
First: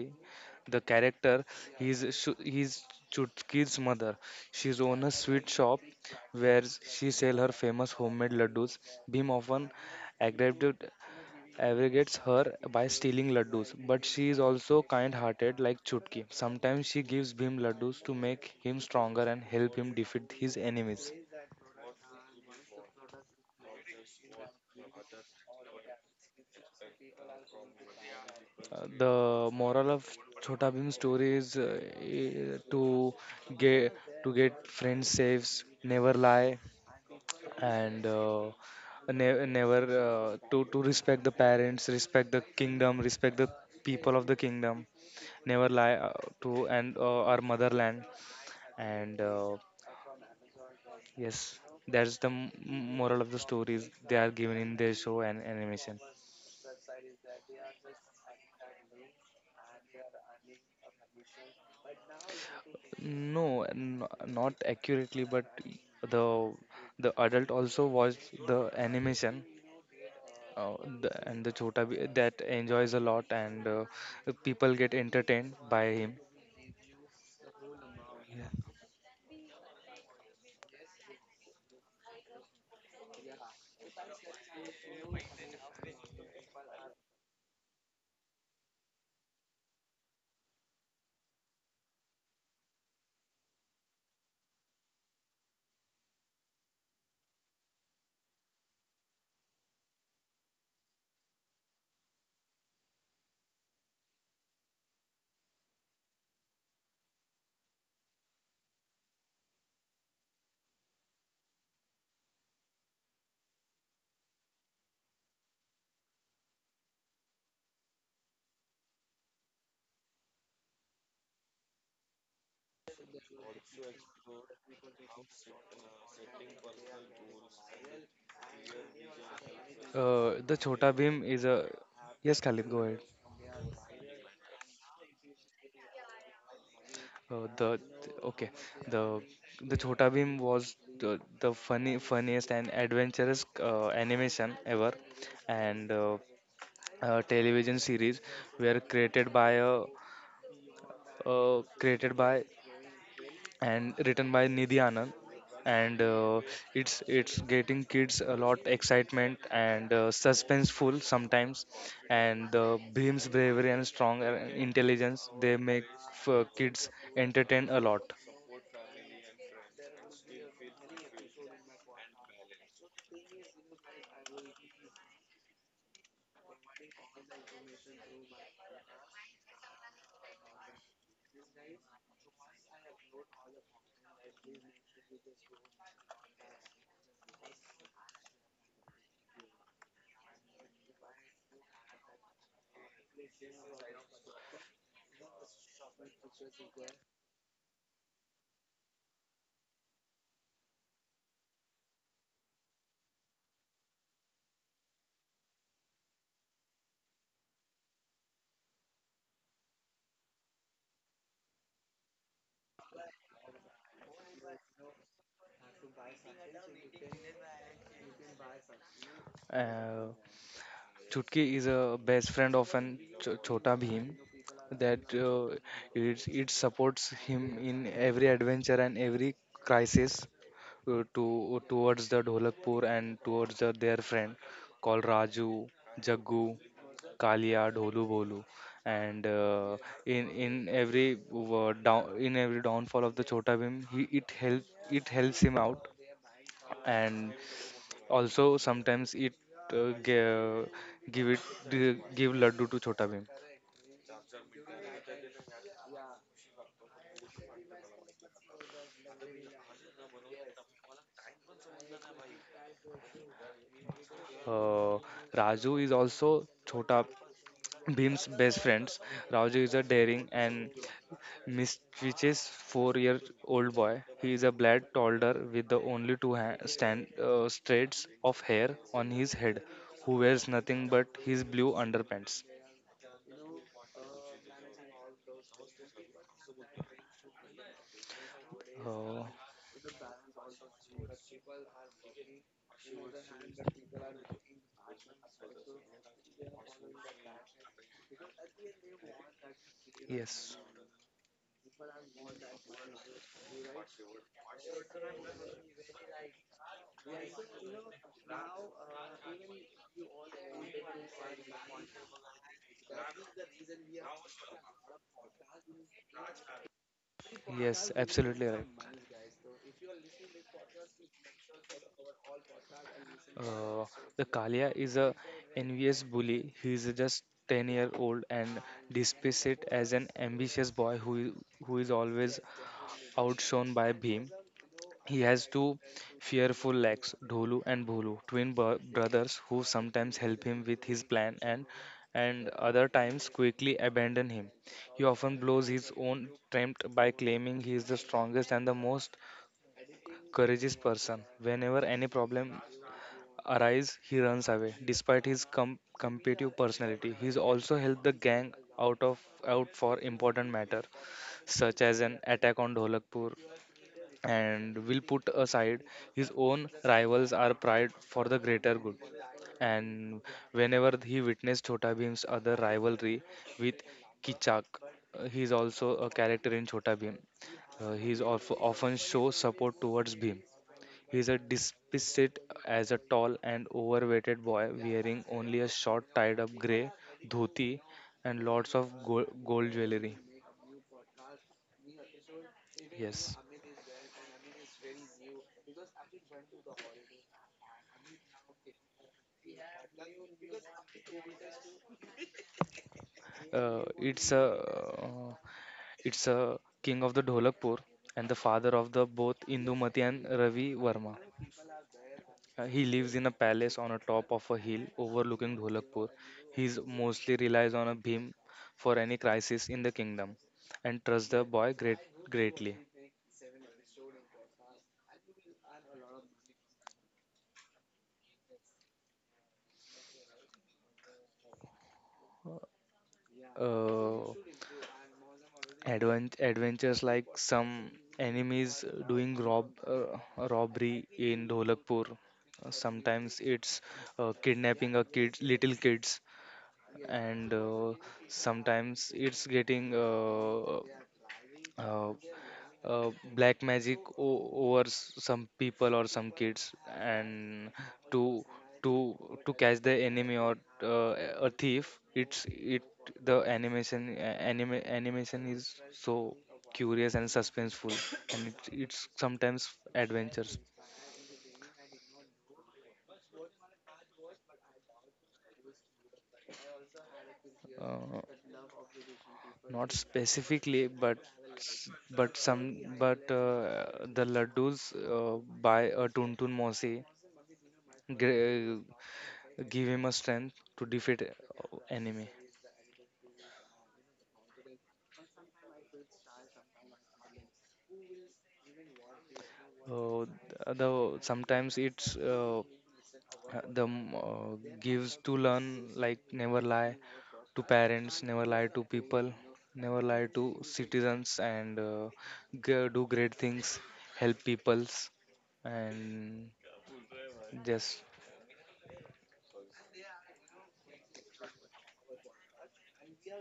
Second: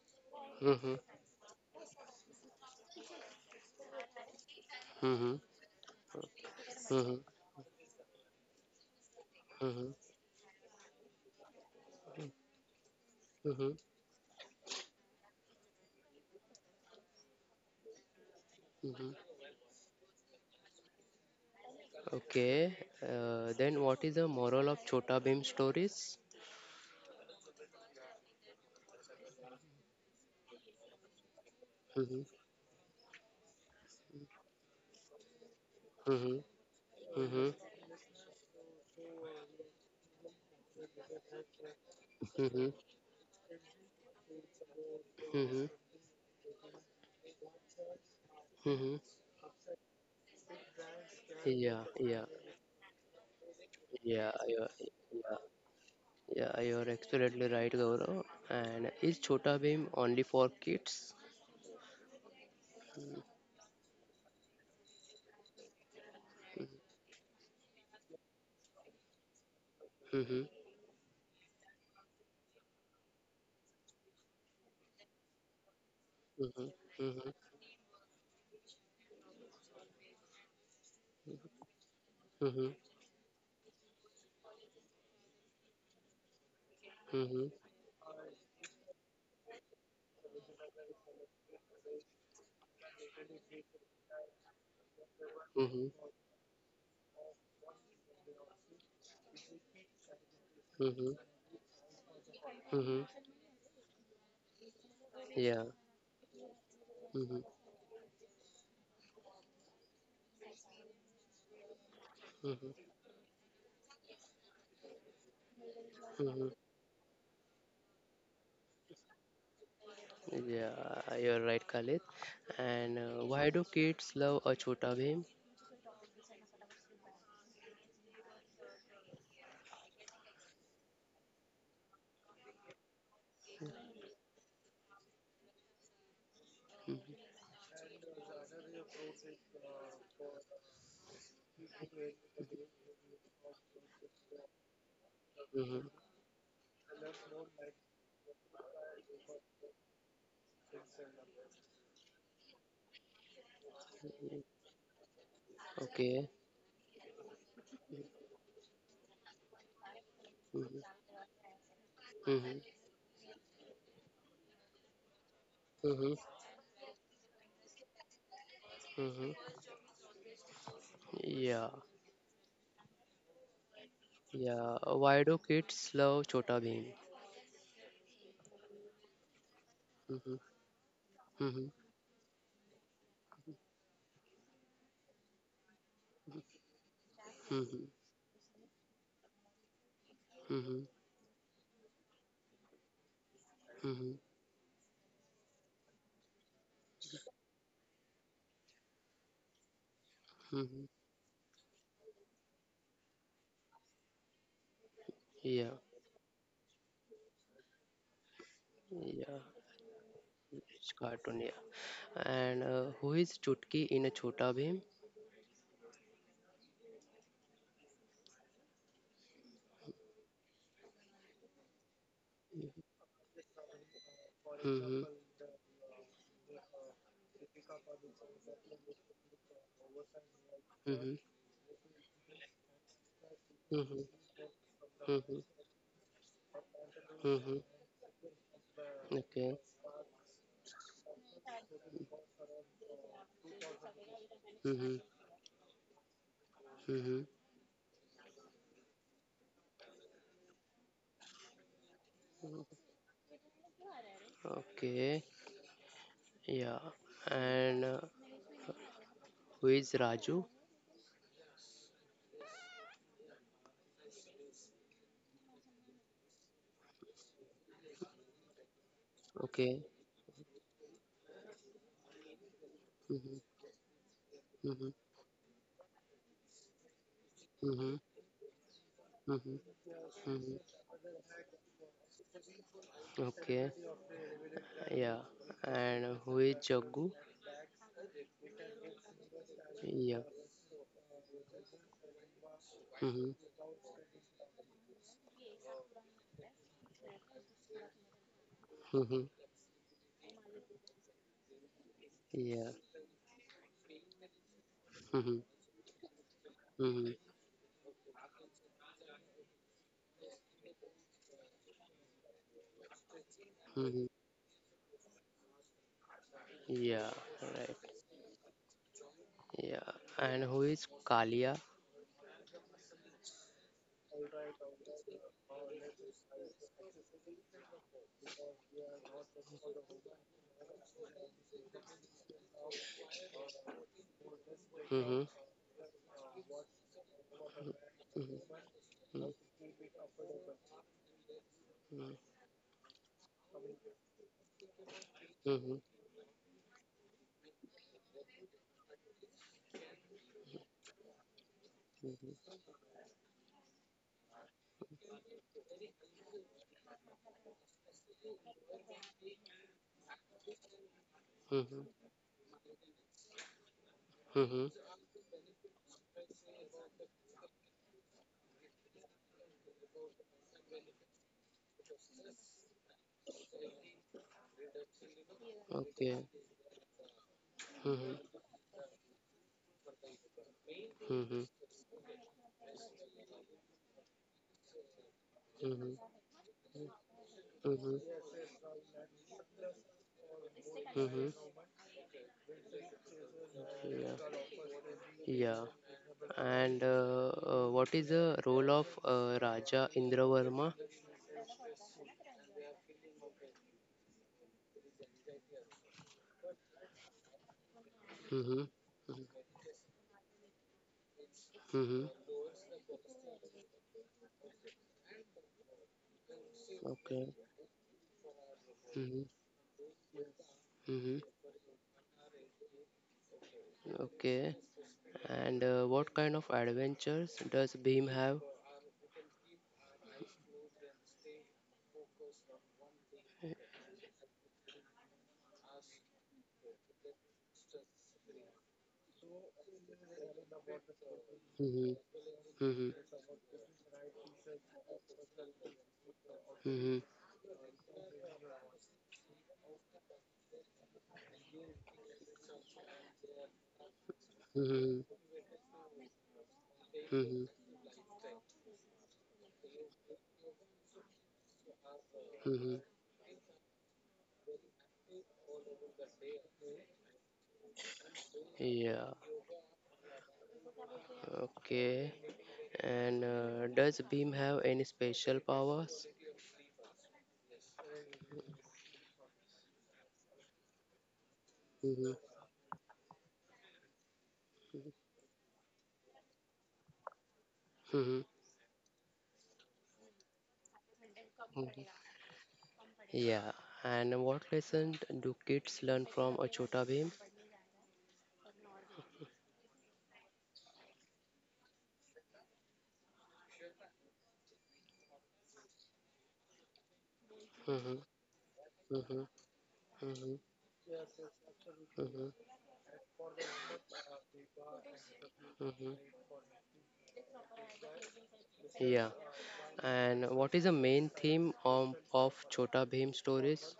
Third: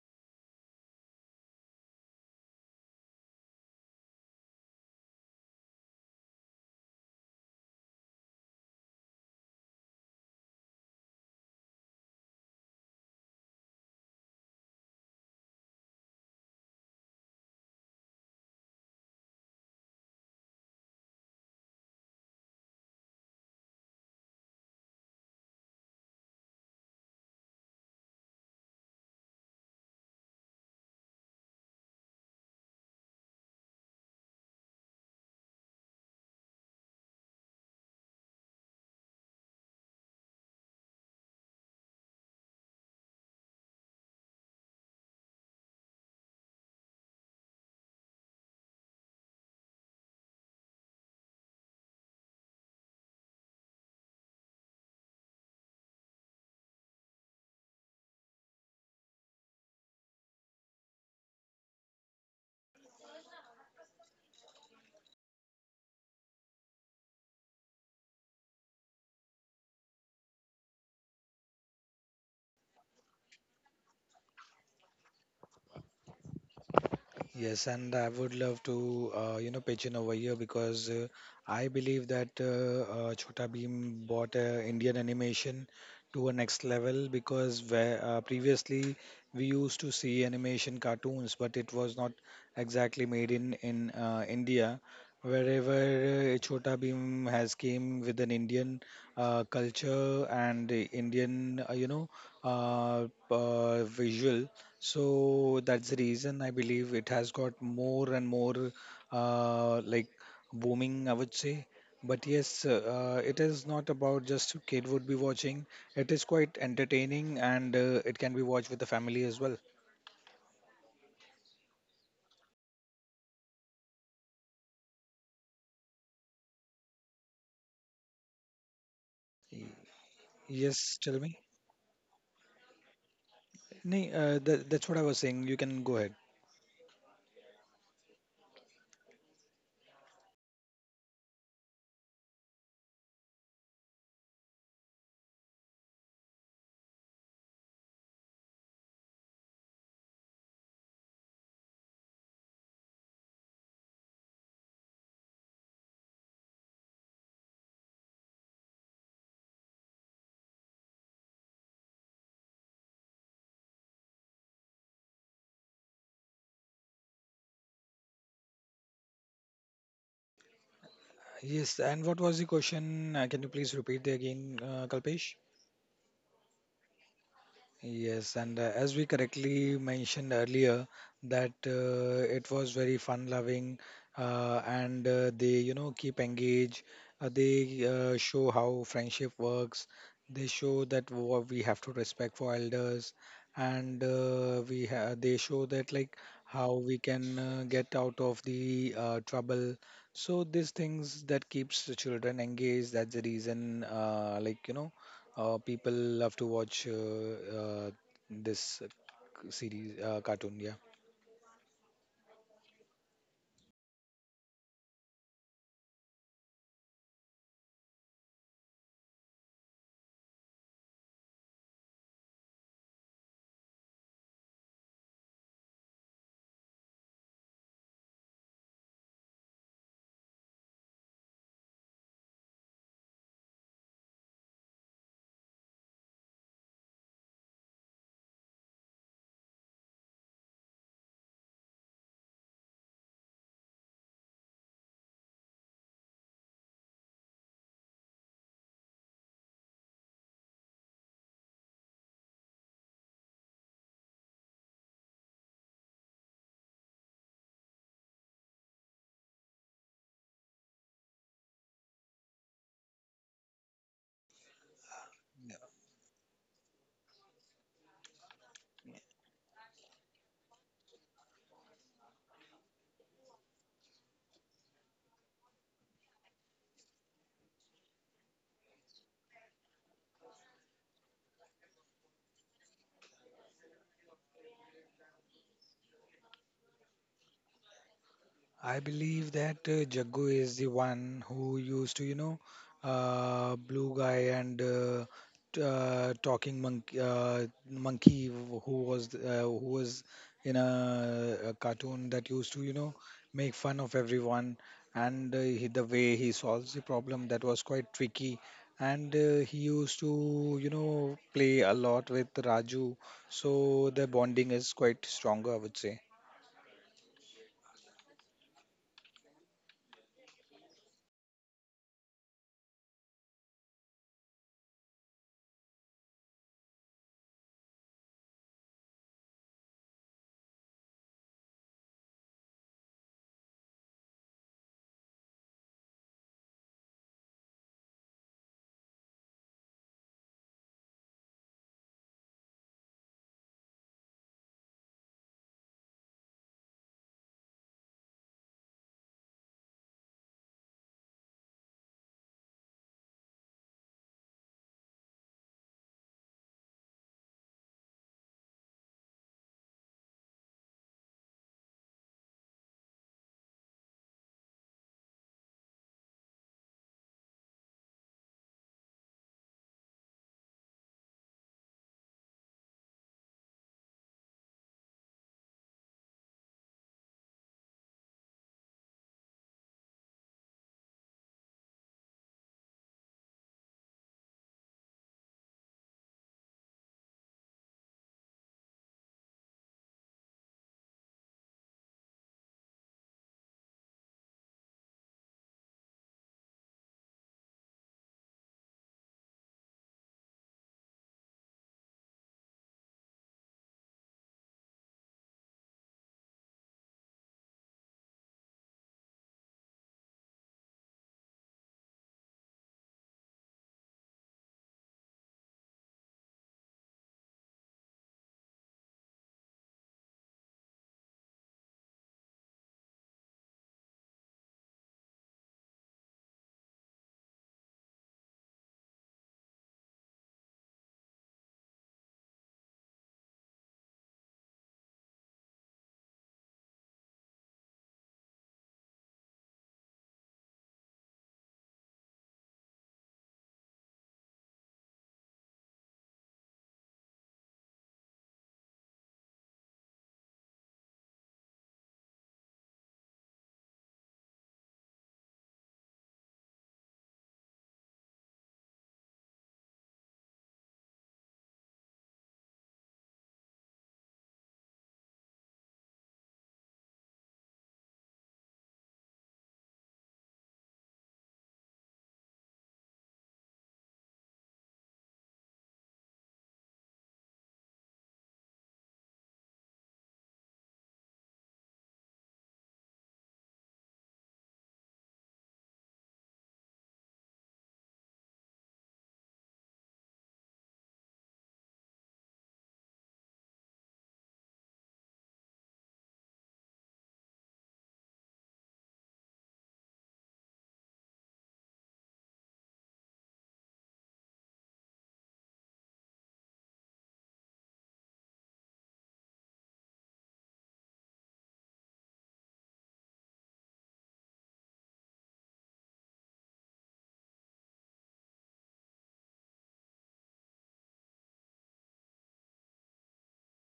S2: The
S1: Mhm.
S2: character, he's Chutki's mother. She's
S1: Mhm.
S2: own a sweet shop where
S1: Mhm.
S2: she sell her famous homemade laddus. Bhim
S1: Mhm.
S2: often aggravated aggravates her by stealing
S1: Mhm.
S2: laddus, but she is also kind-hearted like Chutki. Sometimes she gives Bhim laddus to make
S1: Mhm.
S2: him stronger and help him defeat his enemies.
S1: Okay. Then what is the moral of Chota Bhim stories?
S2: The moral of Chhota Bhim story is,
S1: Mhm.
S2: to get get friends saves, never
S1: Mhm.
S2: lie,
S1: Mhm.
S2: and never to respect the parents, respect the
S1: Mhm.
S2: kingdom, respect the people of the kingdom,
S1: Mhm.
S2: never lie to, and our motherland,
S1: Mhm.
S2: and yes,
S1: Yeah.
S2: that's
S1: Yeah.
S2: the m- moral of the stories they
S1: Yeah.
S2: are given
S1: Yeah.
S2: in their show
S1: Yeah.
S2: and animation.
S1: Yeah. You're absolutely right, Gaurav. And is Chota Bhim only for kids? Mhm.
S2: No, not accurately, but the the adult also watch the animation,
S1: Mhm.
S2: uh, and the that enjoys a lot, and people get entertained by him.
S1: Mhm. Mhm.
S3: Yes, and I would love to, pitch in over here, because I believe that
S1: Mhm.
S3: Chhota Bheem brought Indian animation to a next level, because where, previously we used to see animation cartoons, but it was not exactly made in India. Wherever
S1: Mhm.
S3: Chhota Bheem has came with an Indian culture and
S1: Mhm.
S3: Indian,
S1: Mhm.
S3: visual.
S1: Yeah.
S3: So that's the reason I believe it has
S1: Mhm.
S3: got more and more like booming, I would say. But yes,
S1: Mhm.
S3: it is not about just kid would be watching. It is
S1: Mhm.
S3: quite entertaining, and it can be watched with the family as well.
S1: Yeah, you're right, Khalid. And why do kids love a Chota Bheem?
S2: The
S3: Yes,
S2: Chota
S3: tell
S2: Bhim
S3: me.
S2: is a yes, Khalid, go ahead.
S3: That's what I was saying. You can go ahead.
S2: The okay, the the Chota Bhim was the funny funniest and adventurous animation ever,
S1: Mm-hmm.
S2: and television series were created by a, created by and written by Nidhi Anand, and
S1: Okay.
S2: it's getting kids a lot excitement and
S1: Mm-hmm.
S2: suspenseful sometimes,
S1: Mm-hmm.
S2: and Bhim's bravery and strong intelligence they make
S1: Mm-hmm.
S2: kids entertain a lot.
S1: Mm-hmm. Yeah.
S3: Yes, and what was the question? Can you please repeat the again,
S1: Yeah. Why
S3: Kalpesh?
S1: do kids love Chota Bheem?
S3: Yes, and as we correctly mentioned
S1: Mm-hmm.
S3: earlier, that
S1: Mm-hmm.
S3: it was very fun-loving, and they, you know, keep engaged.
S1: Mm-hmm.
S3: They show how friendship works. They
S1: Mm-hmm.
S3: show that what we have to respect for elders, and
S1: Mm-hmm.
S3: we ha they show that like how we can get out of the trouble. So these
S1: Mm-hmm.
S3: things that keeps the children engaged. That's the reason, like, you know,
S1: Yeah.
S3: people love to watch this
S1: Yeah.
S3: series cartoon. Yeah.
S1: It's cartoon. Yeah. And who is Chutki in a Chota Bheem?
S2: Uh, Chutki is a best friend of an Chota Bhim
S1: Mm-hmm.
S2: that, it supports him in every adventure and every crisis
S1: Mm-hmm.
S2: to towards the Dholakpur and towards the their
S1: Mm-hmm.
S2: friend called
S1: Mm-hmm.
S2: Raju, Jaggu,
S1: Mm-hmm.
S2: Kalia, Dholu Bolu, and
S1: Okay.
S2: in every down in every downfall of the Chota Bhim, he it help
S1: Mhm.
S2: it helps him out,
S1: Mhm.
S2: and also sometimes it, uh, give, give it give Laddu to Chota Bhim.
S1: Okay. Yeah. And who is Raju?
S2: Uh, Raju is also Chota Bhim's best friends. Raju is
S1: Okay.
S2: a daring and mischievous
S1: Mhm.
S2: four-year-old boy. He is a
S1: Mhm.
S2: black toddler with the only two
S1: Mhm.
S2: strands of hair on his
S1: Mhm.
S2: head, who wears
S1: Mhm.
S2: nothing but his blue underpants.
S1: Okay. Yeah. And who is Jaggu?
S3: I
S2: Uh,
S3: believe that
S1: Yeah.
S3: Jaggu is the one who used to, you know,
S1: Mhm.
S3: blue guy, and talking monkey, monkey who was
S1: Mhm.
S3: uh, who was in
S2: yes,
S3: a cartoon that used to, you
S1: Yeah.
S3: know, make fun of everyone. And
S1: Mhm.
S3: the way he solves the
S1: Mhm.
S3: problem, that was quite tricky. And he used to, you know, play a lot with Raju, so
S1: Mhm.
S3: the bonding is quite stronger, I would say.
S1: Yeah. Right.
S2: yes, absolutely right.
S1: Yeah. And who is Kalia?
S2: Uh, the Kalia is a envious bully. He is just 10-year-old and displays it as an ambitious boy who is always outshone by Bhim.
S1: Mhm.
S2: He has two fearful legs, Dholu and Bholu,
S1: Mhm.
S2: twin
S1: Mhm.
S2: brothers who sometimes help him with his plan, and other times quickly abandon him. He often blows
S1: Mhm.
S2: his own trump by claiming he is the strongest and the most courageous person. Whenever any
S1: Mhm.
S2: problem arises, he runs away. Despite his competitive personality, he's also helped the gang out for important matter, such
S1: Mhm.
S2: as an attack on Dholakpur,
S1: Mhm.
S2: and will put aside his own rivals or pride for the greater good. And whenever he witnessed Chhota Bhim's other rivalry with Kichak, he is also a
S1: Okay.
S2: character in Chhota Bhim.
S1: Mhm.
S2: He is of, often show support towards Bhim. He is
S1: Mm-hmm.
S2: a despiced as a tall and overweighted boy wearing only a
S1: Mm-hmm.
S2: short tied up grey dhoti
S1: Mm-hmm.
S2: and lots of gold jewelry.
S1: Mm-hmm.
S2: Yes.
S1: Yeah. Yeah. And what is the role of Raja Indravarma?
S2: Uh, it's a uh, it's a king of the Dholakpur and the
S1: Mm-hmm.
S2: father of the both Indumati and Ravi Varma.
S1: Mm-hmm.
S2: He lives in a palace on a top of a hill overlooking Dholakpur. He
S1: Okay.
S2: mostly relies on a beam for any
S1: Mm-hmm.
S2: crisis in the kingdom and
S1: Mm-hmm.
S2: trusts the boy greatly.
S1: Okay. And what kind of adventures does Bhim have?
S2: uh, Adventures like some enemies doing robbery in
S1: Mm-hmm.
S2: Dholakpur.
S1: Mm-hmm.
S2: Sometimes it's kidnapping a kid, little kids,
S1: Mm-hmm.
S2: and sometimes it's getting uh, black magic over
S1: Mm-hmm.
S2: some people or some kids, and
S1: Mm-hmm.
S2: to to to catch the enemy or uh, a thief. it's
S1: Mm-hmm.
S2: it the animation a- anime animation is so curious and suspenseful, and
S1: Yeah.
S2: it's sometimes adventures.
S1: Okay. And does Beam have any special powers?
S2: uh, Not specifically, but s-
S1: Mm-hmm.
S2: but some but the laddus uh, by a tuntun mosi
S1: Mm-hmm.
S2: gr- give him a strength to defeat
S1: Hmm.
S2: enemy.
S1: Yeah. And what lesson do kids learn from a Chota Beam?
S2: Though sometimes it's, gives to learn like never lie to
S1: Mm-hmm.
S2: parents, never lie to
S1: Mm-hmm.
S2: people, never
S1: Mm-hmm.
S2: lie to citizens, and
S1: Mm-hmm.
S2: do great things, help peoples,
S1: Mm-hmm.
S2: and just,
S1: Yeah. And what is the main theme of Chota Bhim stories?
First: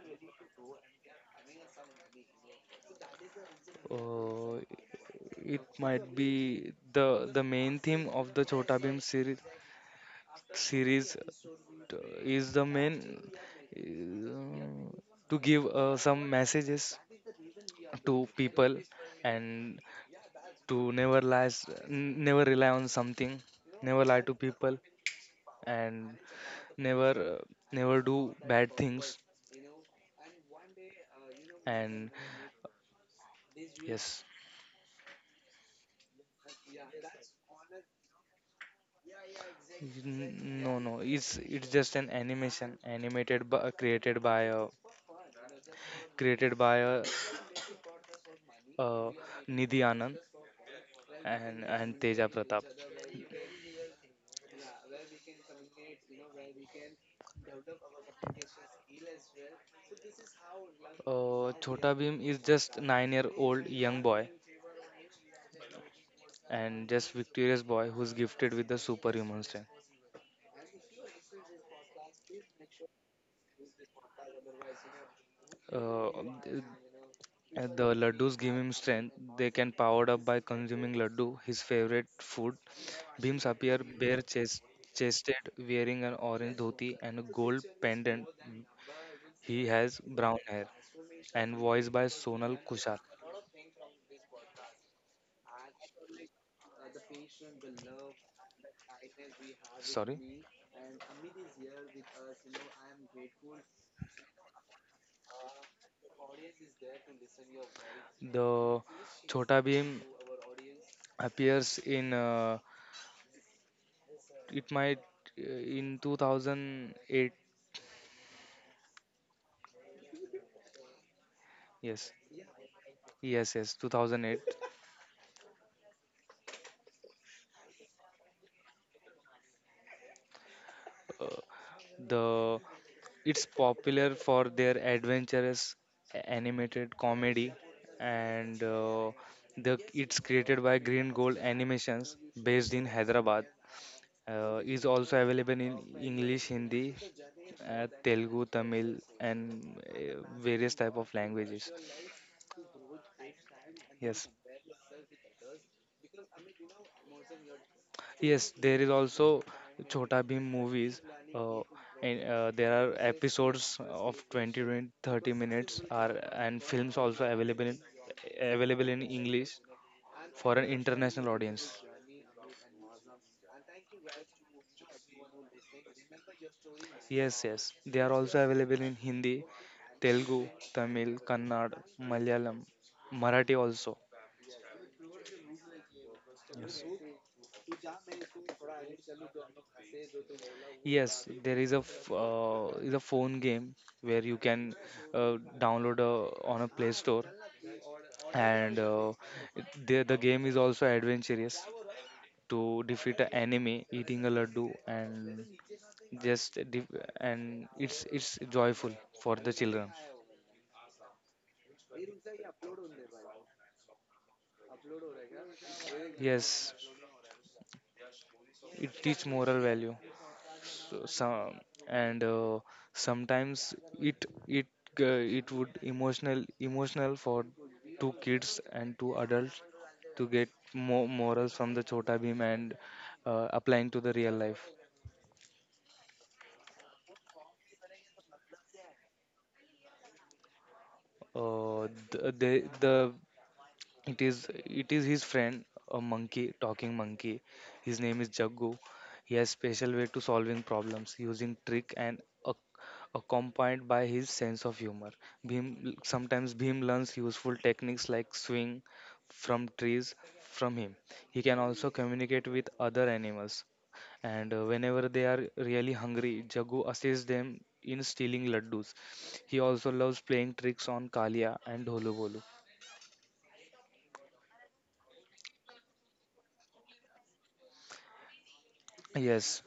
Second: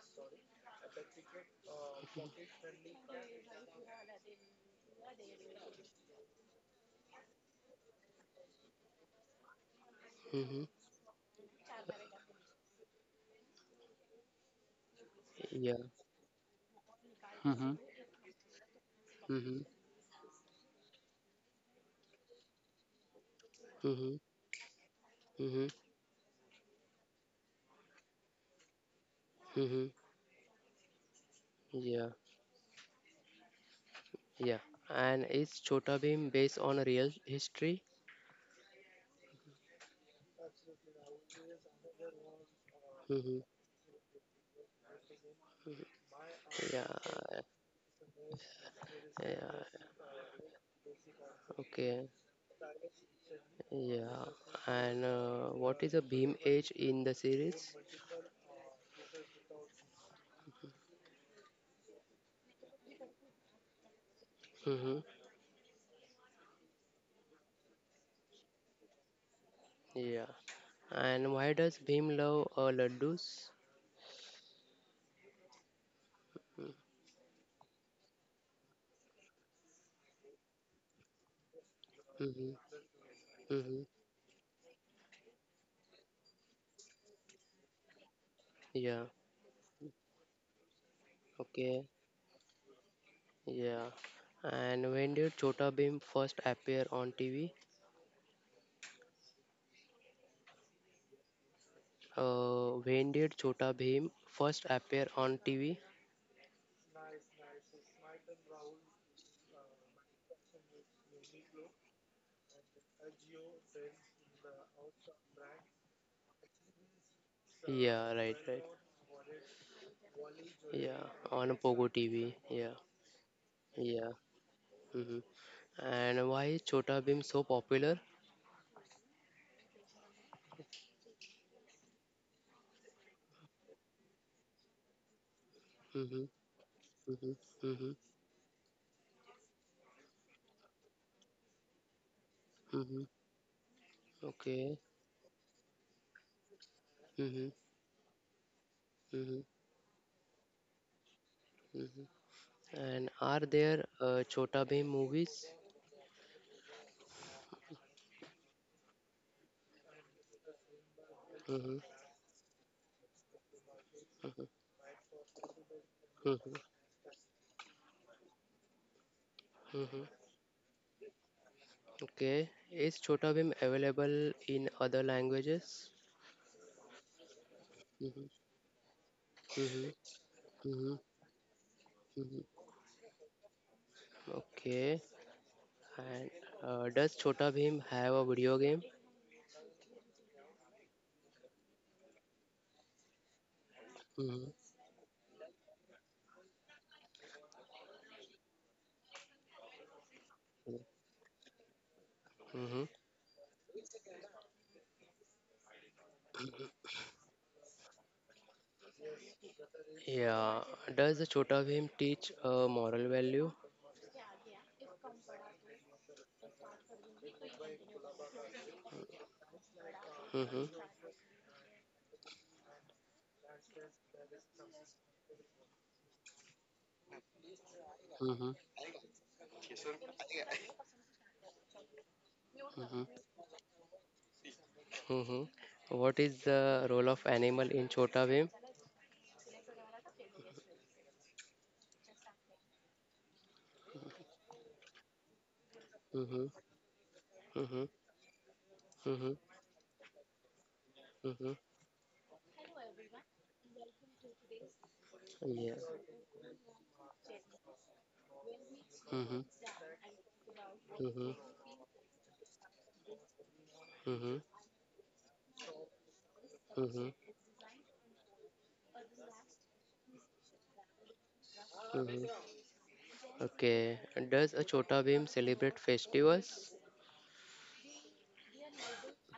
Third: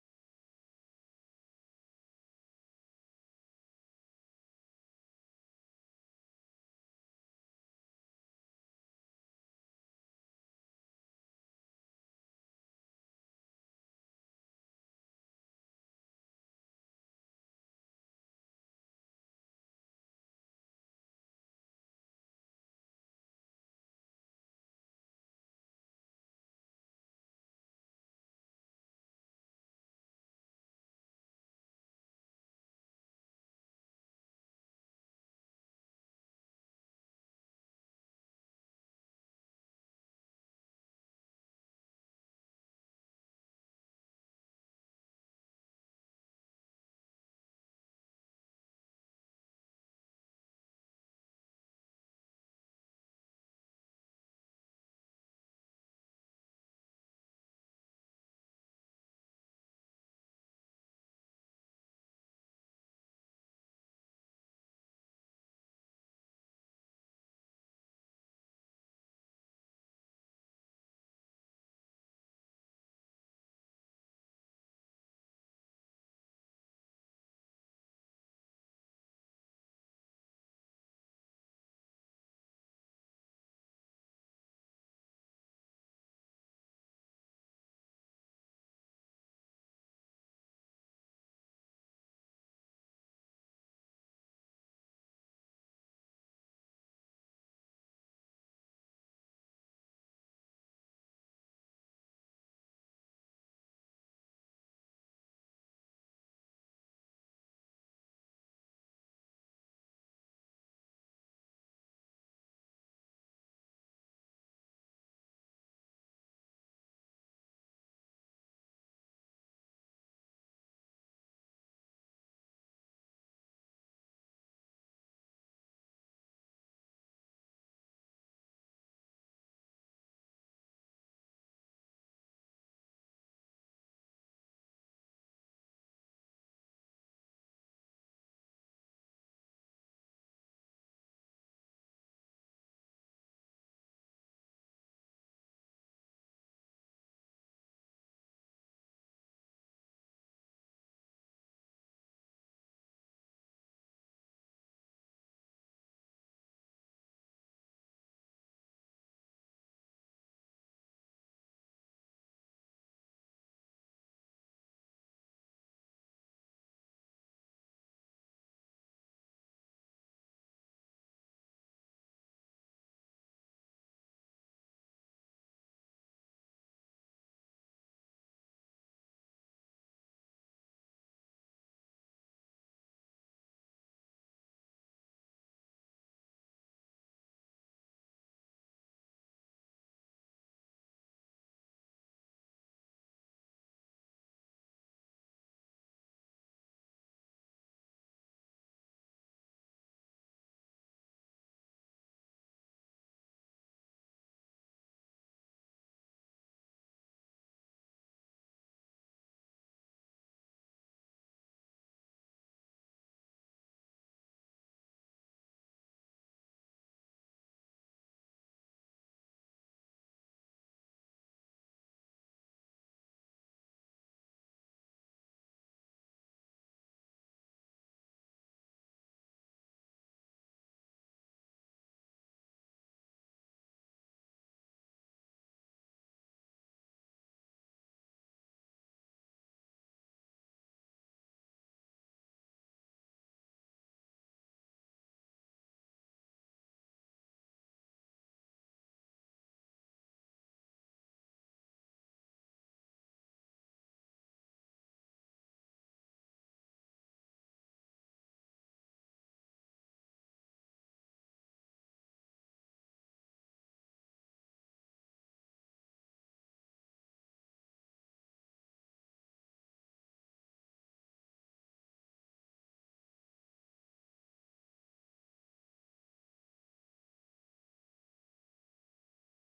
S2: uh, it might be the main theme of the chota bhim
S1: Mm-hmm.
S2: series. T- is the main, uh, to give
S1: Yeah.
S2: some messages to people,
S1: Mm-hmm.
S2: and to never lies, never rely on something, never
S1: Mm-hmm.
S2: lie to people,
S1: Mm-hmm.
S2: and never uh, never do bad things.
S1: Mm-hmm.
S2: And
S1: Yeah.
S2: yes.
S1: Yeah. And is Chota Bhim based on a real history?
S2: No, no, it's just an animation
S1: Mm-hmm.
S2: animated by, created by
S1: Yeah,
S2: created by
S1: yeah,
S2: uh, Nidhi Anand
S1: okay,
S2: and Teja Pratap.
S1: yeah. And what is a Bhim age in the series?
S2: Chota Bhim is just 9 year old young boy,
S1: Mm-hmm.
S2: and just victorious boy who's gifted with the superhuman strength.
S1: Yeah. And why does Bhim love laddus?
S2: Uh, th- and the laddus give him strength. They can powered up by consuming laddu, his favorite food.
S1: Mm-hmm.
S2: Beam's appear
S1: Mm-hmm.
S2: chested, wearing an orange dhoti and a gold pendant.
S1: Yeah,
S2: He has brown hair and
S1: okay,
S2: voiced by Sonal Kushal.
S1: yeah. And when did Chota Bhim first appear on TV?
S2: Sorry,
S1: When did Chota Bhim first appear on TV?
S2: the Chota Beam appears in, it might in 2008.
S1: Yeah, right, right. Yeah, on Pogo
S2: yes
S1: TV. Yeah,
S2: yes
S1: yeah.
S2: 2008.
S1: Mm-hmm. And why is Chota Bhim so popular?
S2: Uh, the It's popular for their adventurous
S1: Mm-hmm,
S2: animated comedy,
S1: mm-hmm, mm-hmm,
S2: and the it's created by Green Gold Animations based in
S1: mm-hmm.
S2: Hyderabad. Is
S1: Okay.
S2: also available in English, Hindi,
S1: Mm-hmm,
S2: Telugu, Tamil, and
S1: mm-hmm,
S2: various type of languages.
S1: mm-hmm. And are there
S2: Yes,
S1: Chota Bhim movies?
S2: yes. There is also Chota Bhim movies. Uh,
S1: Mm-hmm,
S2: and There are episodes of 20
S1: mm-hmm,
S2: to 30 minutes, are and
S1: mm-hmm,
S2: films also available in english
S1: mm-hmm.
S2: for an international audience.
S1: Okay. Is Chota Bhim available in other languages?
S2: Yes, yes. They are also
S1: Mm-hmm,
S2: available in Hindi,
S1: mm-hmm,
S2: Telugu, Tamil,
S1: mm-hmm,
S2: Kannada, Malayalam,
S1: mm-hmm.
S2: Marathi also.
S1: Okay. And does Chota Bhim have a video game?
S2: Yes, there is a is a phone game where you
S1: Mm-hmm,
S2: can uh, download a, on a Play Store, and the game is also adventurous, to
S1: mm-hmm.
S2: defeat an enemy eating a laddu, and just def- and it's joyful for the children.
S1: Yeah. Does the Chota Bhim teach a moral value?
S2: Yes, it teach moral value,
S1: Mm-hmm.
S2: so, some and uh, sometimes it it it would emotional for two kids
S1: Mm-hmm.
S2: and two adults to get more morals from the Chota Bhim and
S1: Mm-hmm.
S2: applying to the real life.
S1: Mm-hmm. What is the role of animal in Chota Bhim?
S2: uh, the it is it is his friend, a monkey
S1: Mm-hmm.
S2: talking monkey. His
S1: Mm-hmm.
S2: name is Jaggu. He has
S1: Mm-hmm.
S2: special way to solving problems using
S1: Mm-hmm.
S2: trick and ac- accompanied by his sense of humor. Bhim,
S1: Yeah.
S2: sometimes Bhim learns useful techniques like swing from
S1: Mm-hmm.
S2: trees from him. He can
S1: Mm-hmm.
S2: also communicate with other animals, and
S1: Mm-hmm.
S2: whenever they are really hungry, Jagu assists
S1: Mm-hmm.
S2: them in stealing laddus. He also loves playing tricks on Kalia and Dholu Bolu.
S1: Mm-hmm. Okay. Does a Chota Bhim celebrate festivals?
S2: Yes,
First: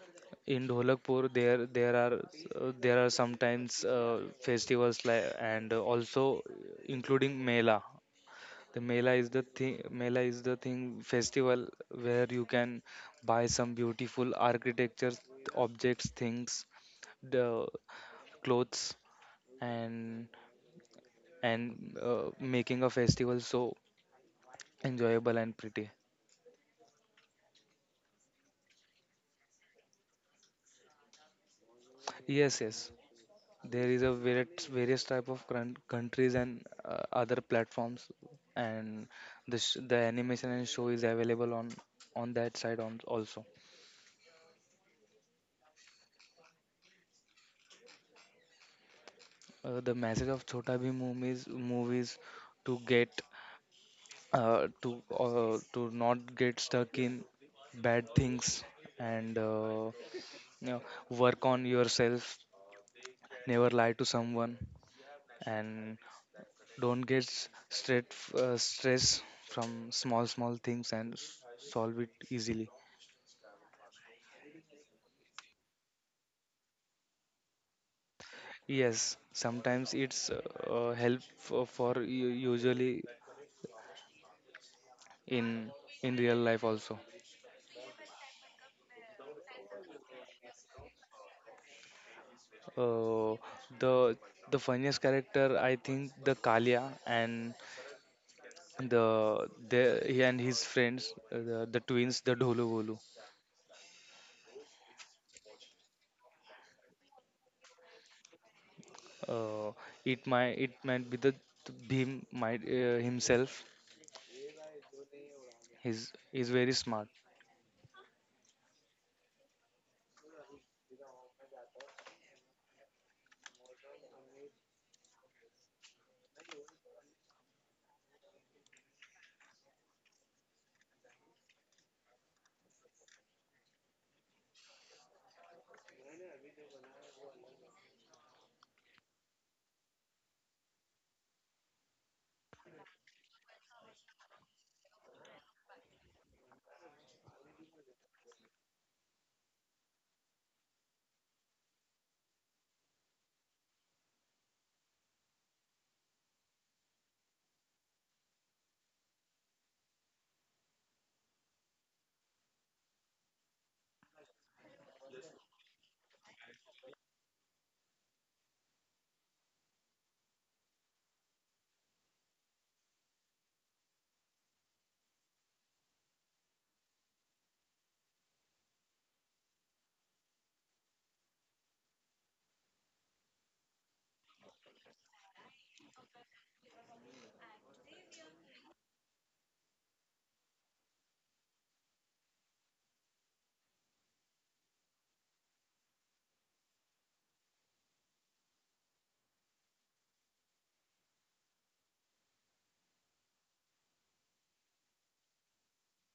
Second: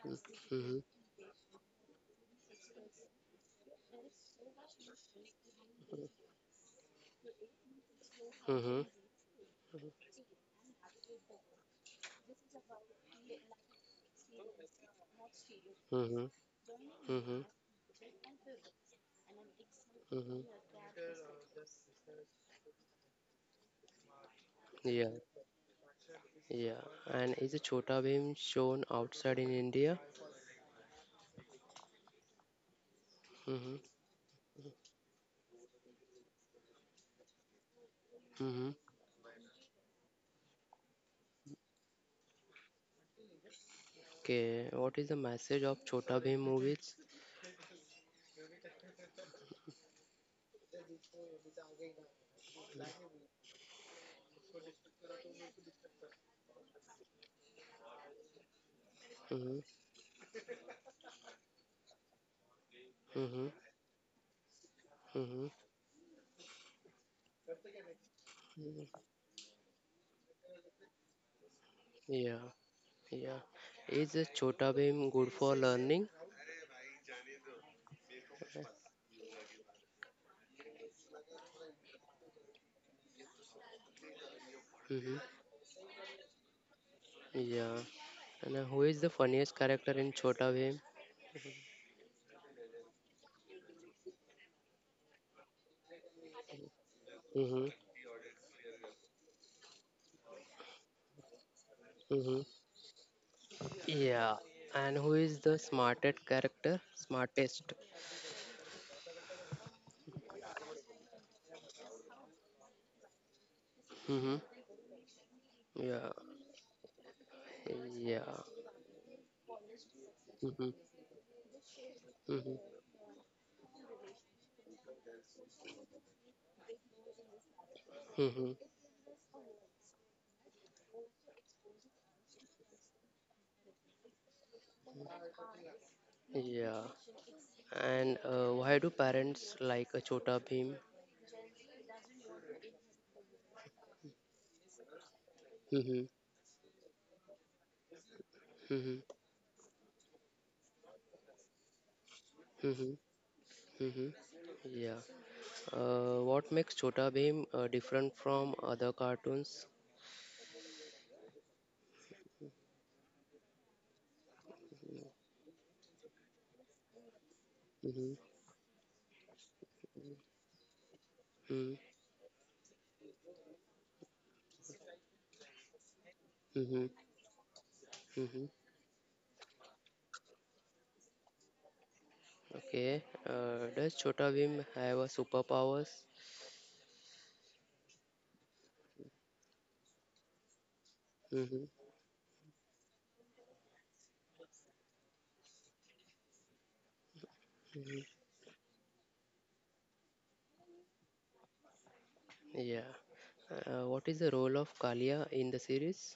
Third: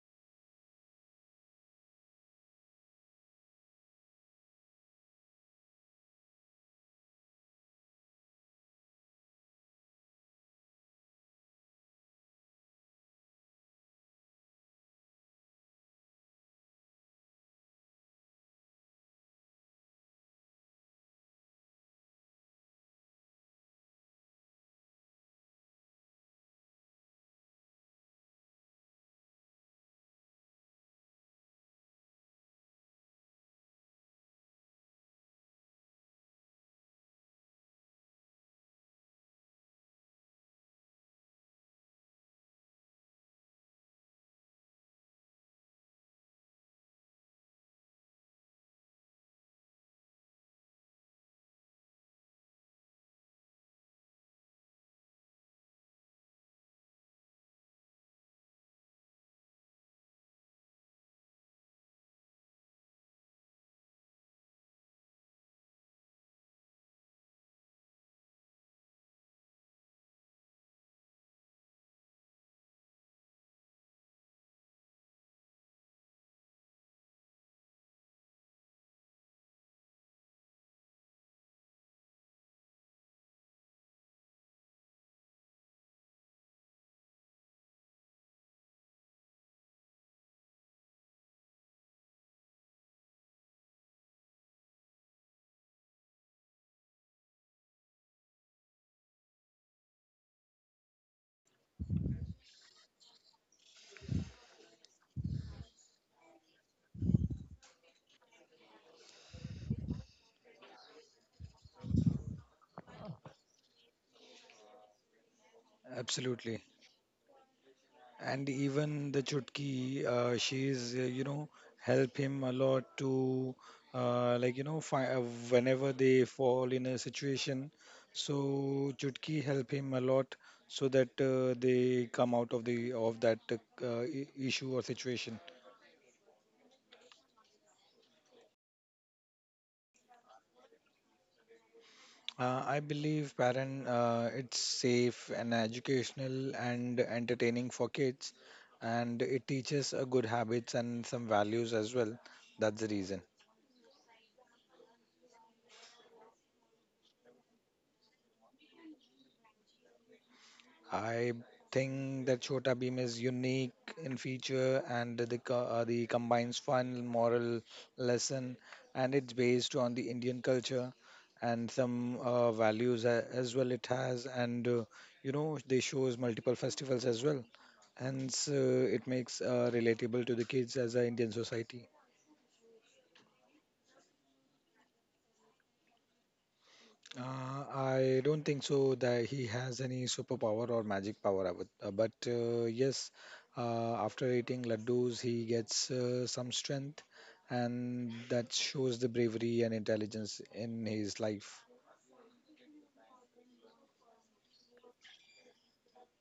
S2: in
S1: Mm-hmm.
S2: Dholakpur there are there are sometimes festivals like, and also including Mela. The
S1: Mm-hmm.
S2: Mela is the thing. Mela is the thing festival where you can buy some beautiful architecture objects,
S1: Mm-hmm.
S2: things,
S1: Mm-hmm.
S2: the clothes, and
S1: Mm-hmm.
S2: making a festival so
S1: Yeah.
S2: enjoyable and pretty.
S1: Yeah. And is a Chota Bhim shown outside in India?
S2: Yes, yes.
S1: Mm-hmm.
S2: There is a various type of countries and other platforms,
S1: Mm-hmm.
S2: and the animation and show is available on that side on also.
S1: Okay, what is the message of Chota Bhim movies?
S2: The message of Chota Bhim movies to get, to not get stuck in bad things, and
S1: Mm-hmm.
S2: you know, work on yourself,
S1: Mm-hmm.
S2: never lie to someone,
S1: Mm-hmm.
S2: and don't get
S1: Mm.
S2: stress from small small things and solve it
S1: Yeah,
S2: easily.
S1: yeah. Is Chota Bhim good for learning?
S2: Yes, sometimes it's help for, usually
S1: Mm-hmm.
S2: in in real life also.
S1: Yeah. And who is the funniest character in Chota Bhim?
S2: uh, the the funniest character, I think the Kalia and
S1: Mm-hmm.
S2: the he and his friends, the twins, the
S1: Mm-hmm.
S2: Dholu Volu.
S1: Yeah. And who is the smartest character? Smartest.
S2: uh, it might be the Bhim might himself.
S1: Mm-hmm. Yeah.
S2: He's
S3: Absolutely.
S2: very smart.
S1: Yeah.
S3: And even the Chutki,
S1: Mm-hmm.
S3: she's help him a
S1: Mm-hmm.
S3: lot to like, whenever they fall in a situation, so
S1: Mm-hmm.
S3: Chutki help him a lot so that they come out of the of that issue or situation.
S1: Yeah. And why do parents like a Chota Bheem?
S3: I believe parent, it's safe and
S1: Mm-hmm.
S3: educational and entertaining for kids,
S1: Mm-hmm.
S3: and it teaches good habits and some values as well. That's the
S1: Mm-hmm.
S3: reason.
S1: Mm-hmm. Yeah. What makes Chota Bheem different from other cartoons?
S3: I think that Chota Bheem is unique in feature, and the combines fun, moral
S1: Mm-hmm.
S3: lesson, and it's based on the Indian culture
S1: Mm-hmm.
S3: and some values as well it has, and they shows multiple
S1: Mm-hmm.
S3: festivals as well,
S1: Mm-hmm.
S3: hence it makes relatable to the kids as a Indian society.
S1: Okay. Does Chota Bheem have a superpowers?
S3: I don't think so that he has any superpower or magic power. I
S1: Mm-hmm.
S3: would, but yes, after eating laddus, he gets some strength,
S1: Mm-hmm.
S3: and that shows the bravery and intelligence in his life.
S1: Yeah. What is the role of Kalia in the series?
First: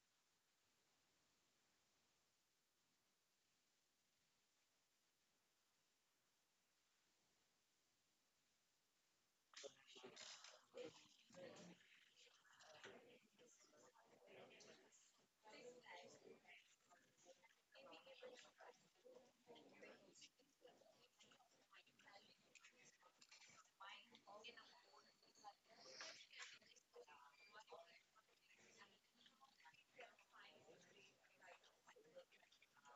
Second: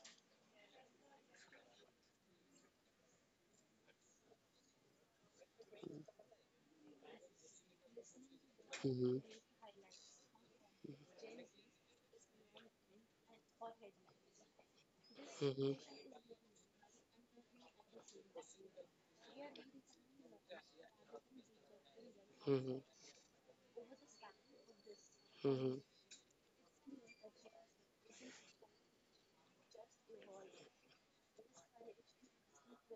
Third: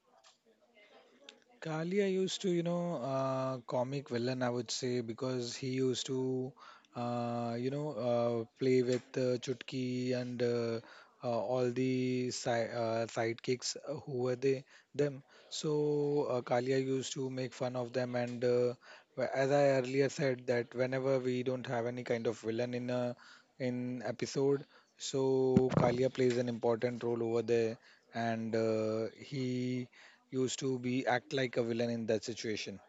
S3: Kali, I used to, you know, comic villain, I would say, because he used to, you know, play with
S1: Mm-hmm.
S3: Chutki and uh, all the si sidekicks who were they them.
S1: Mm-hmm.
S3: So Kalia used to make fun of them, and as I earlier said, that whenever we don't have any kind of villain
S1: Mm-hmm.
S3: in episode, so
S1: Mm-hmm.
S3: Kalia plays an important role over there, and he used to be act like a villain in that situation.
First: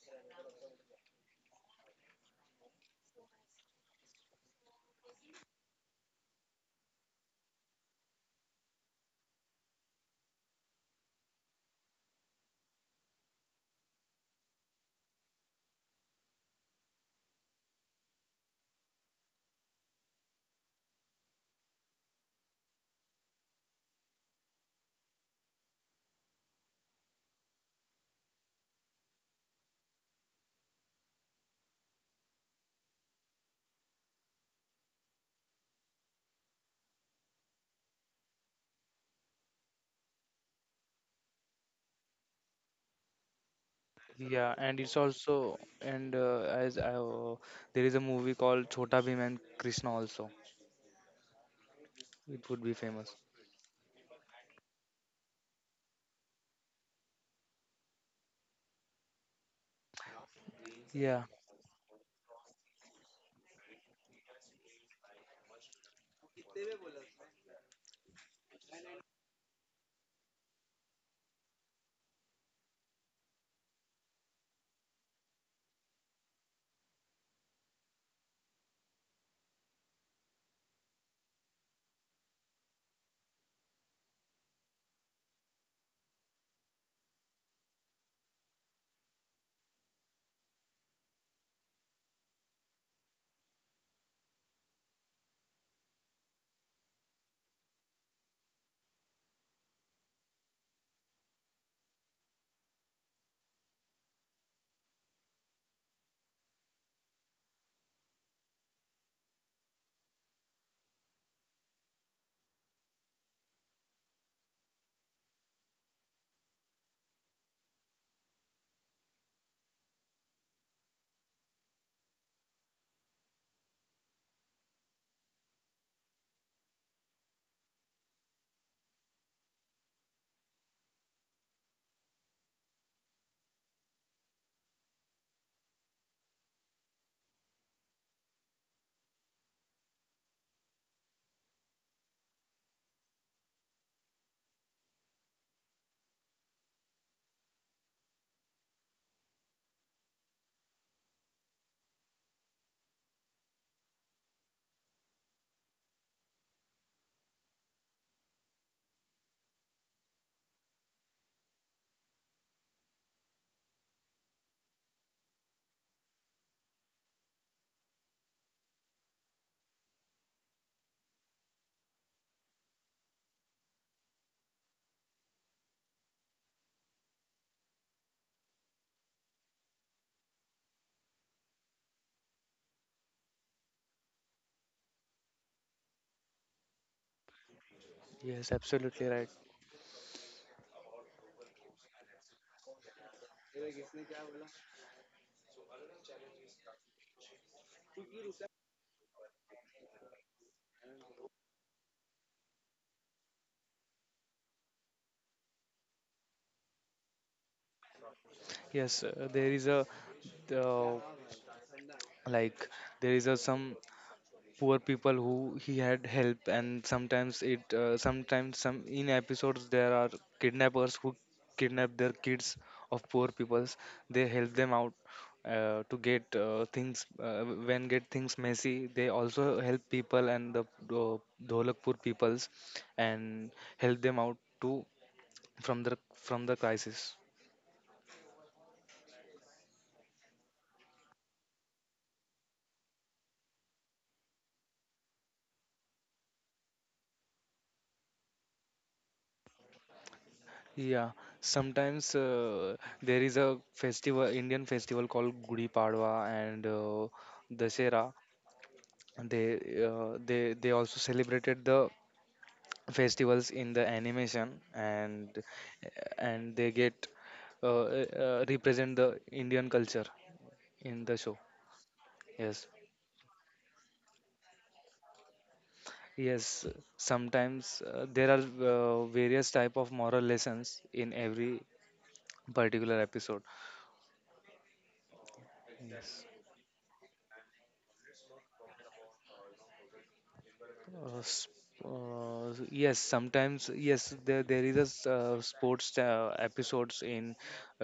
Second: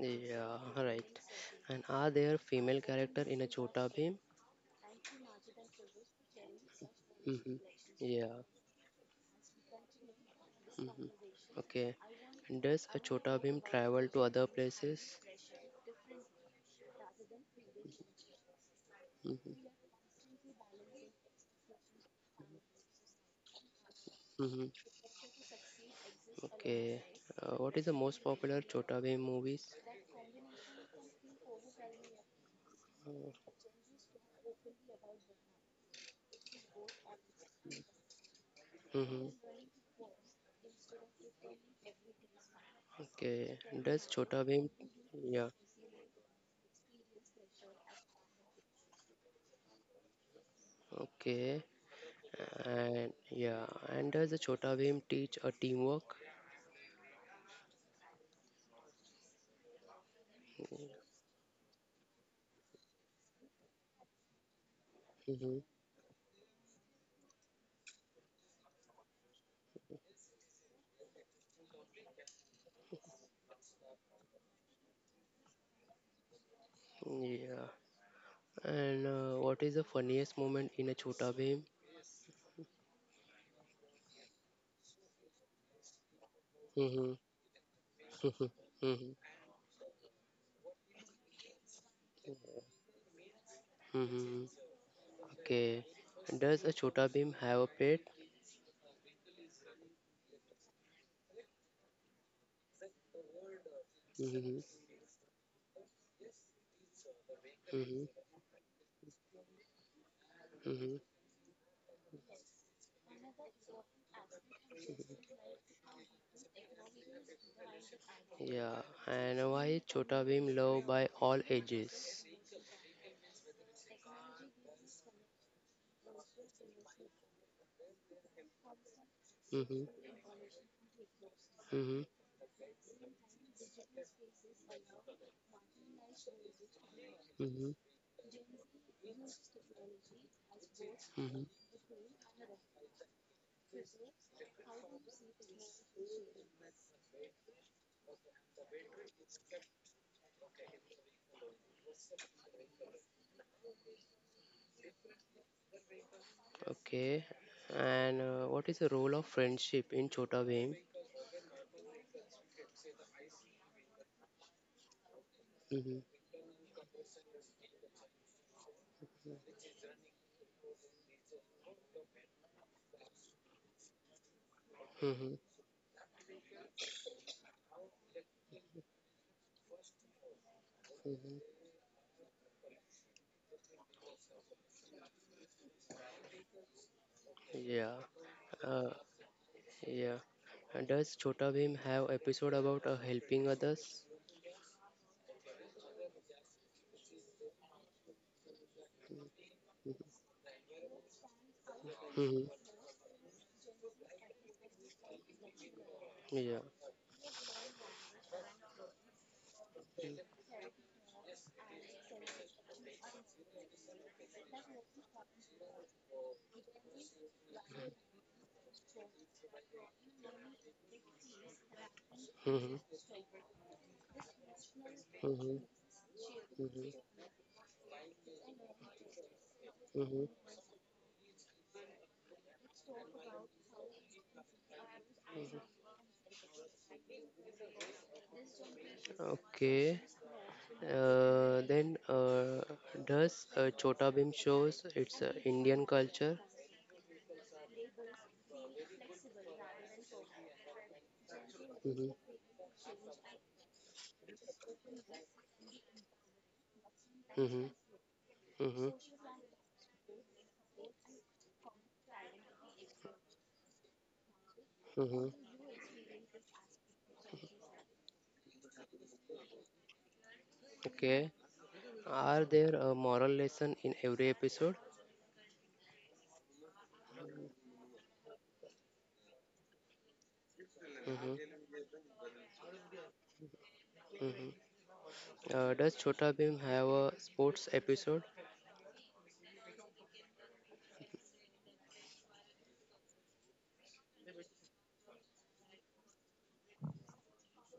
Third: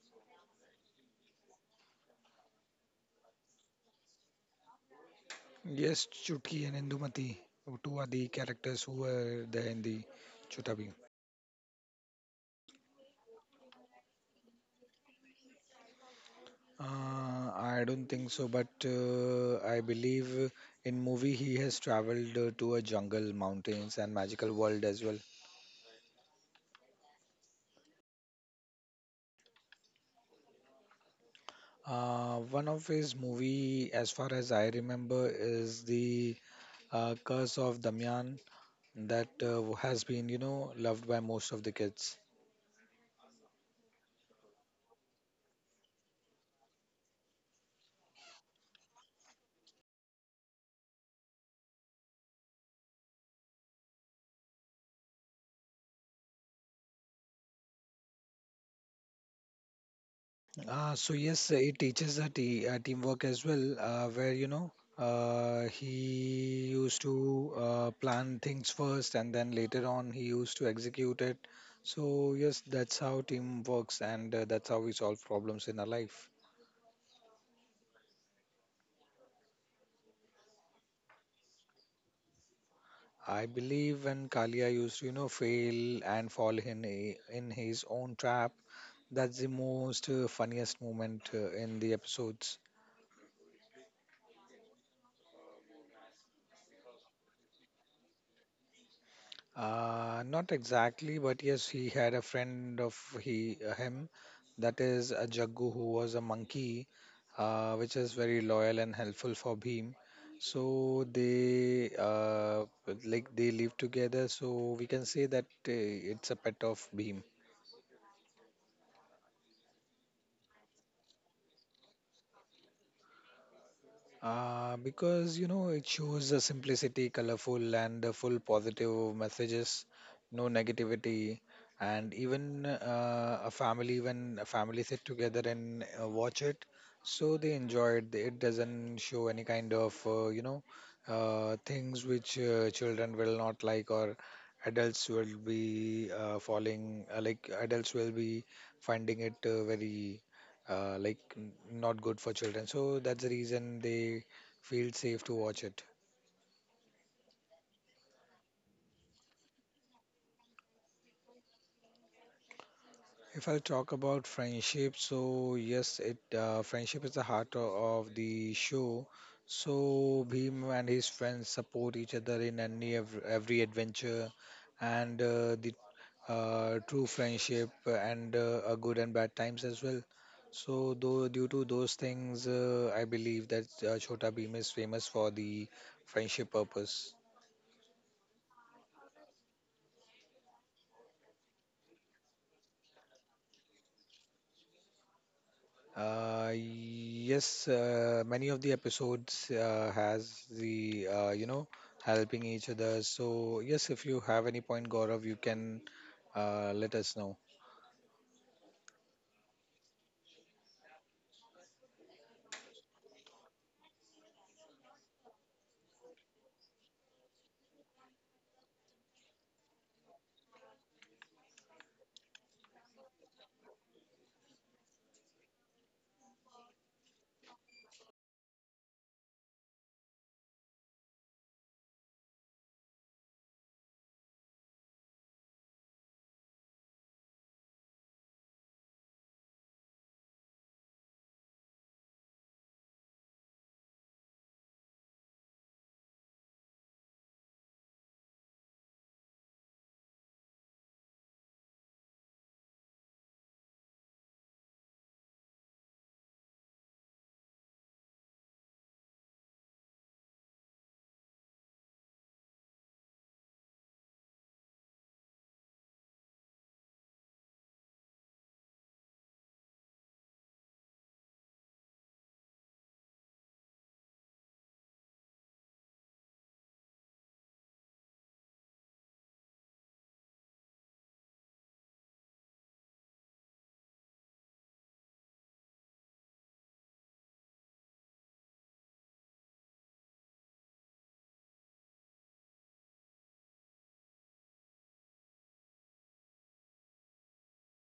S1: Yeah, right. And are there female character in a Chota Bhim?
S3: Yes, Chutki and Indumati,
S1: Mm-hmm.
S3: two are the
S1: Yeah.
S3: characters who were there in the Chutabi.
S1: Mm-hmm. Okay. And does a Chota Bhim travel to other places?
S3: I don't think so, but
S1: Mm-hmm.
S3: I believe in movie he has traveled to a jungle, mountains, and magical
S1: Mm-hmm.
S3: world as well.
S1: Okay. What is the most popular Chota Bhim movies?
S3: One of his movie, as far as I remember, is the Curse of Damyan
S1: Mm-hmm.
S3: that has been, you know, loved by most of the kids.
S1: Okay. Does Chota
S2: Yeah,
S1: Bhim?
S2: and it's
S1: Yeah.
S2: also, and there is a movie called Chota Bhim and Krishna also.
S1: Okay.
S2: It would be
S1: And
S2: famous.
S1: yeah. And does the Chota Bhim teach a teamwork?
S3: So
S2: Yeah,
S3: yes, it teaches a te teamwork as well, where you know
S1: Mm-hmm.
S3: he used to plan things first, and then later on he used to execute it. So yes, that's how team works, and that's how we solve problems in our life.
S1: Yeah. And what is the funniest moment in a Chota Bheem?
S3: I believe when Kalia used to, you know, fail and fall in
S1: Mhm,
S3: in his own
S1: mhm,
S3: trap,
S1: mhm,
S3: that's the most funniest moment in the episodes.
S1: mhm. okay. Does a Chota Bheem have a pet?
S3: Not exactly, but yes, he had a friend of he him,
S1: Mhm,
S3: that is a Jaggu who was a monkey,
S1: mhm,
S3: which is very loyal and helpful for Bhim.
S1: mhm.
S3: So they like they live together. So we can say that it's a pet of Bhim.
S1: Yeah. And why is Chota Bheem loved by all ages?
S3: Because you know it shows a simplicity, colorful, and full positive messages,
S1: Mhm,
S3: no negativity,
S1: mhm,
S3: and even a family when a family sit together and watch it, so they
S1: mhm,
S3: enjoy it. It doesn't show any kind of
S1: mhm.
S3: things which children will not like, or adults will be falling like adults will be finding it very like not good for children. So that's the reason they feel safe to watch it.
S1: Okay. And what is the role of friendship in Chota Bheem?
S3: If I talk about friendship, so
S1: Mhm,
S3: yes, it friendship is the heart of the show. So Bhim and his friends support each other in any every adventure,
S1: mhm,
S3: and the true friendship and a good and bad times as well. So though
S1: mhm.
S3: due to those things, I believe that Chhota Bhim is famous for the friendship purpose.
S1: Yeah.
S2: yes,
S1: Uh,
S2: absolutely right.
S1: yeah. And does Chota Bhim have episode about helping others?
S3: Yes, many of the episodes has the
S1: Mm-hmm.
S3: helping each other. So yes, if you have any point, Gaurav, you can
S1: Yeah.
S3: let us know.
S2: Yes, there is a uh, like there is a some poor people who he had help, and sometimes it sometimes some in episodes there are kidnappers who kidnap their kids of
S1: Mm-hmm.
S2: poor peoples. They help them out
S1: Mm-hmm.
S2: to get things.
S1: Mm-hmm.
S2: When get things messy, they also help people,
S1: Mm-hmm.
S2: and the uh, Dholakpur peoples, and help them out to, from the, from the crisis.
S1: Okay. Then does Chota Bhim shows its Indian culture?
S2: Yeah,
S1: Mm-hmm.
S2: sometimes there is a festival, Indian festival called Gudi Padwa and
S1: Mm-hmm.
S2: Dasera.
S1: Mm-hmm.
S2: They they also celebrated the festivals in the animation,
S1: Mm-hmm.
S2: and they get represent the Indian culture in the
S1: Okay.
S2: show.
S1: Are
S2: Yes,
S1: there a moral lesson in every episode?
S2: yes. Sometimes there are various type of moral lessons in every
S1: Mm-hmm.
S2: particular episode.
S1: Mm-hmm. Does
S2: Yes.
S1: Chota Bhim have a sports episode?
S2: Uh, s- yes, sometimes yes, there is a sports episodes in.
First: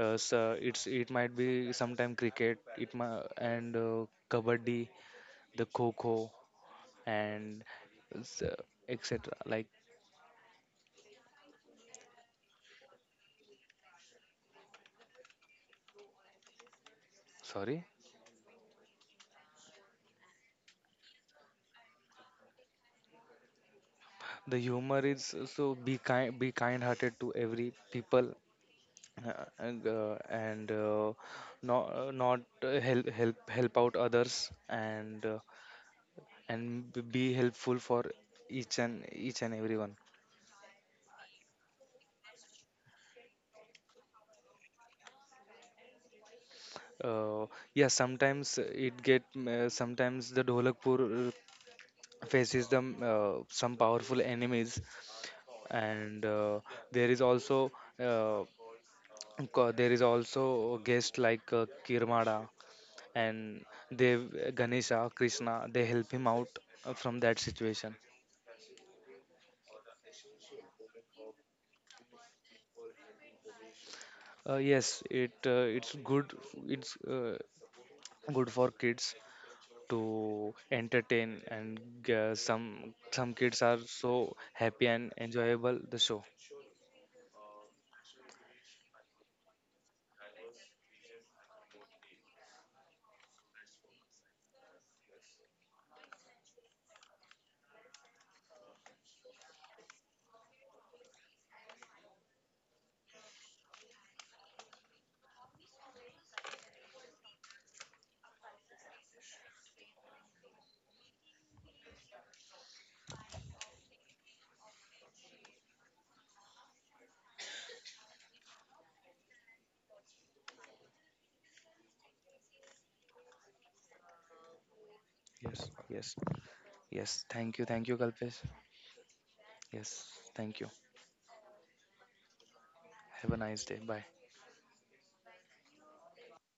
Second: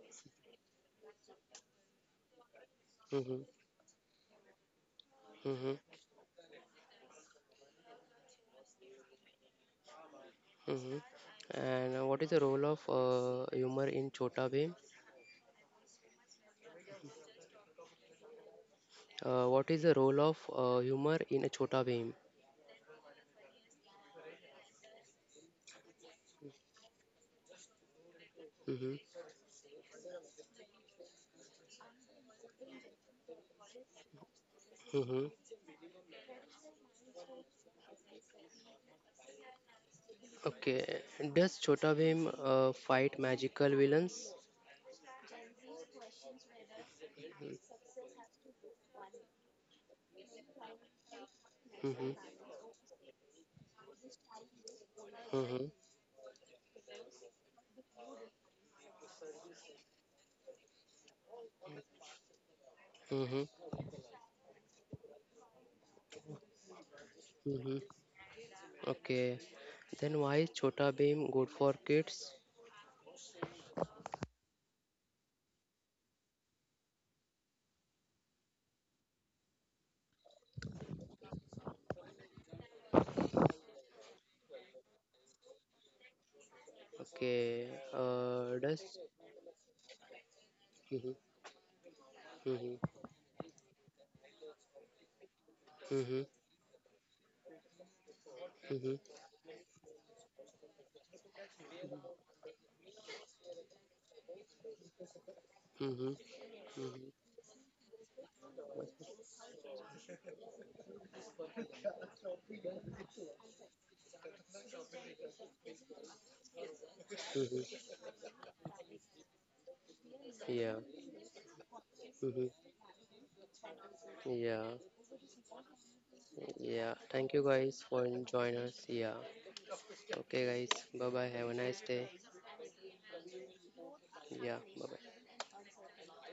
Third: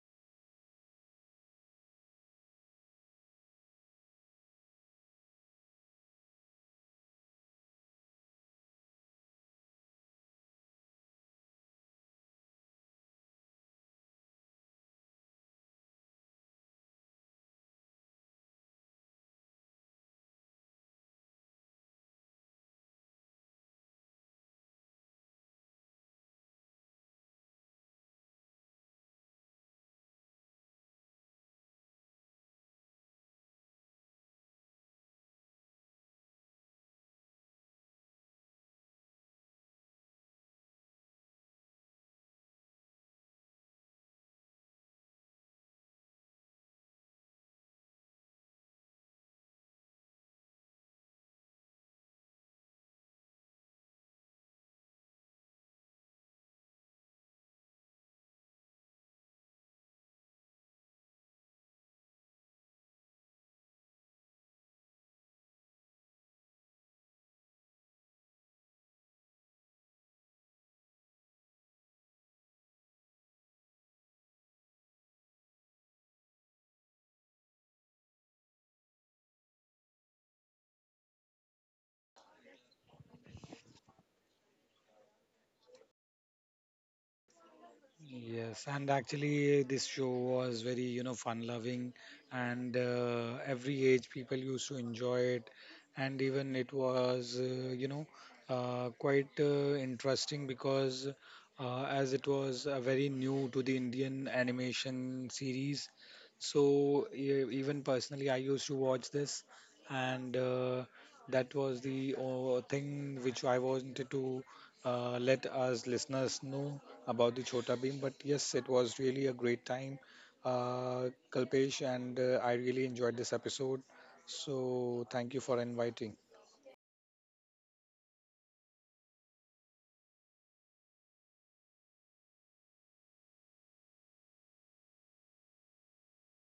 S2: So it's it might be sometime cricket, it ma,
S1: Mm-hmm.
S2: and kabaddi, the
S1: Mm-hmm.
S2: kho, and s- uh, etc. Like,
S1: Hmm. And what is the role of humor in Chota Bheem?
S2: sorry,
S1: What is the role of humor in a Chota Bheem?
S2: the humor is so be kind, be kind-hearted to every people,
S1: Hmm.
S2: and not not help help out others
S1: Hmm.
S2: and. And be helpful for each and everyone.
S1: Okay. Does Chota Bheem fight magical villains?
S2: uh, yeah, sometimes it get, sometimes the Dholakpur
S1: Mm-hmm.
S2: faces them some powerful enemies,
S1: Mm-hmm.
S2: and there is also uh, there is also guest like Kirmada and
S1: Mm-hmm.
S2: Dev Ganesha Krishna. They help him out from that
S1: Mm-hmm.
S2: situation.
S1: Okay. Then why is Chota Bheem good for kids?
S2: Yes, it's good, it's good for kids to entertain, and some kids are so happy and enjoyable the show.
S1: Okay. Uh,
S3: Yes, and
S1: does.
S3: actually, this show was very, you
S1: Mm-hmm.
S3: know, fun-loving, and
S1: Mm-hmm.
S3: every age people used to enjoy it, and
S1: Mm-hmm.
S3: even it was, you know,
S1: Mm-hmm.
S3: quite interesting because as it was very new to the Indian animation series,
S1: Mm-hmm. Mm-hmm.
S3: so even personally, I used to watch this, and that was the thing which I wanted to let us listeners know about the Chhota
S1: Mm-hmm.
S3: Bheem. But yes, it was really a great time,
S1: Yeah.
S3: Kalpesh, and I
S1: Mm-hmm.
S3: really enjoyed this episode.
S1: Yeah,
S3: So thank you
S2: Yes,
S3: for
S2: yes,
S3: inviting.
S1: yeah.
S2: yes,
S1: Thank you
S2: thank you,
S1: guys for
S2: Kalpesh.
S1: joining us. Yeah.
S2: Yes,
S1: Okay,
S2: thank you,
S1: guys. Bye bye. Have a nice day.
S2: have a nice day, bye.
S1: Yeah. Bye bye.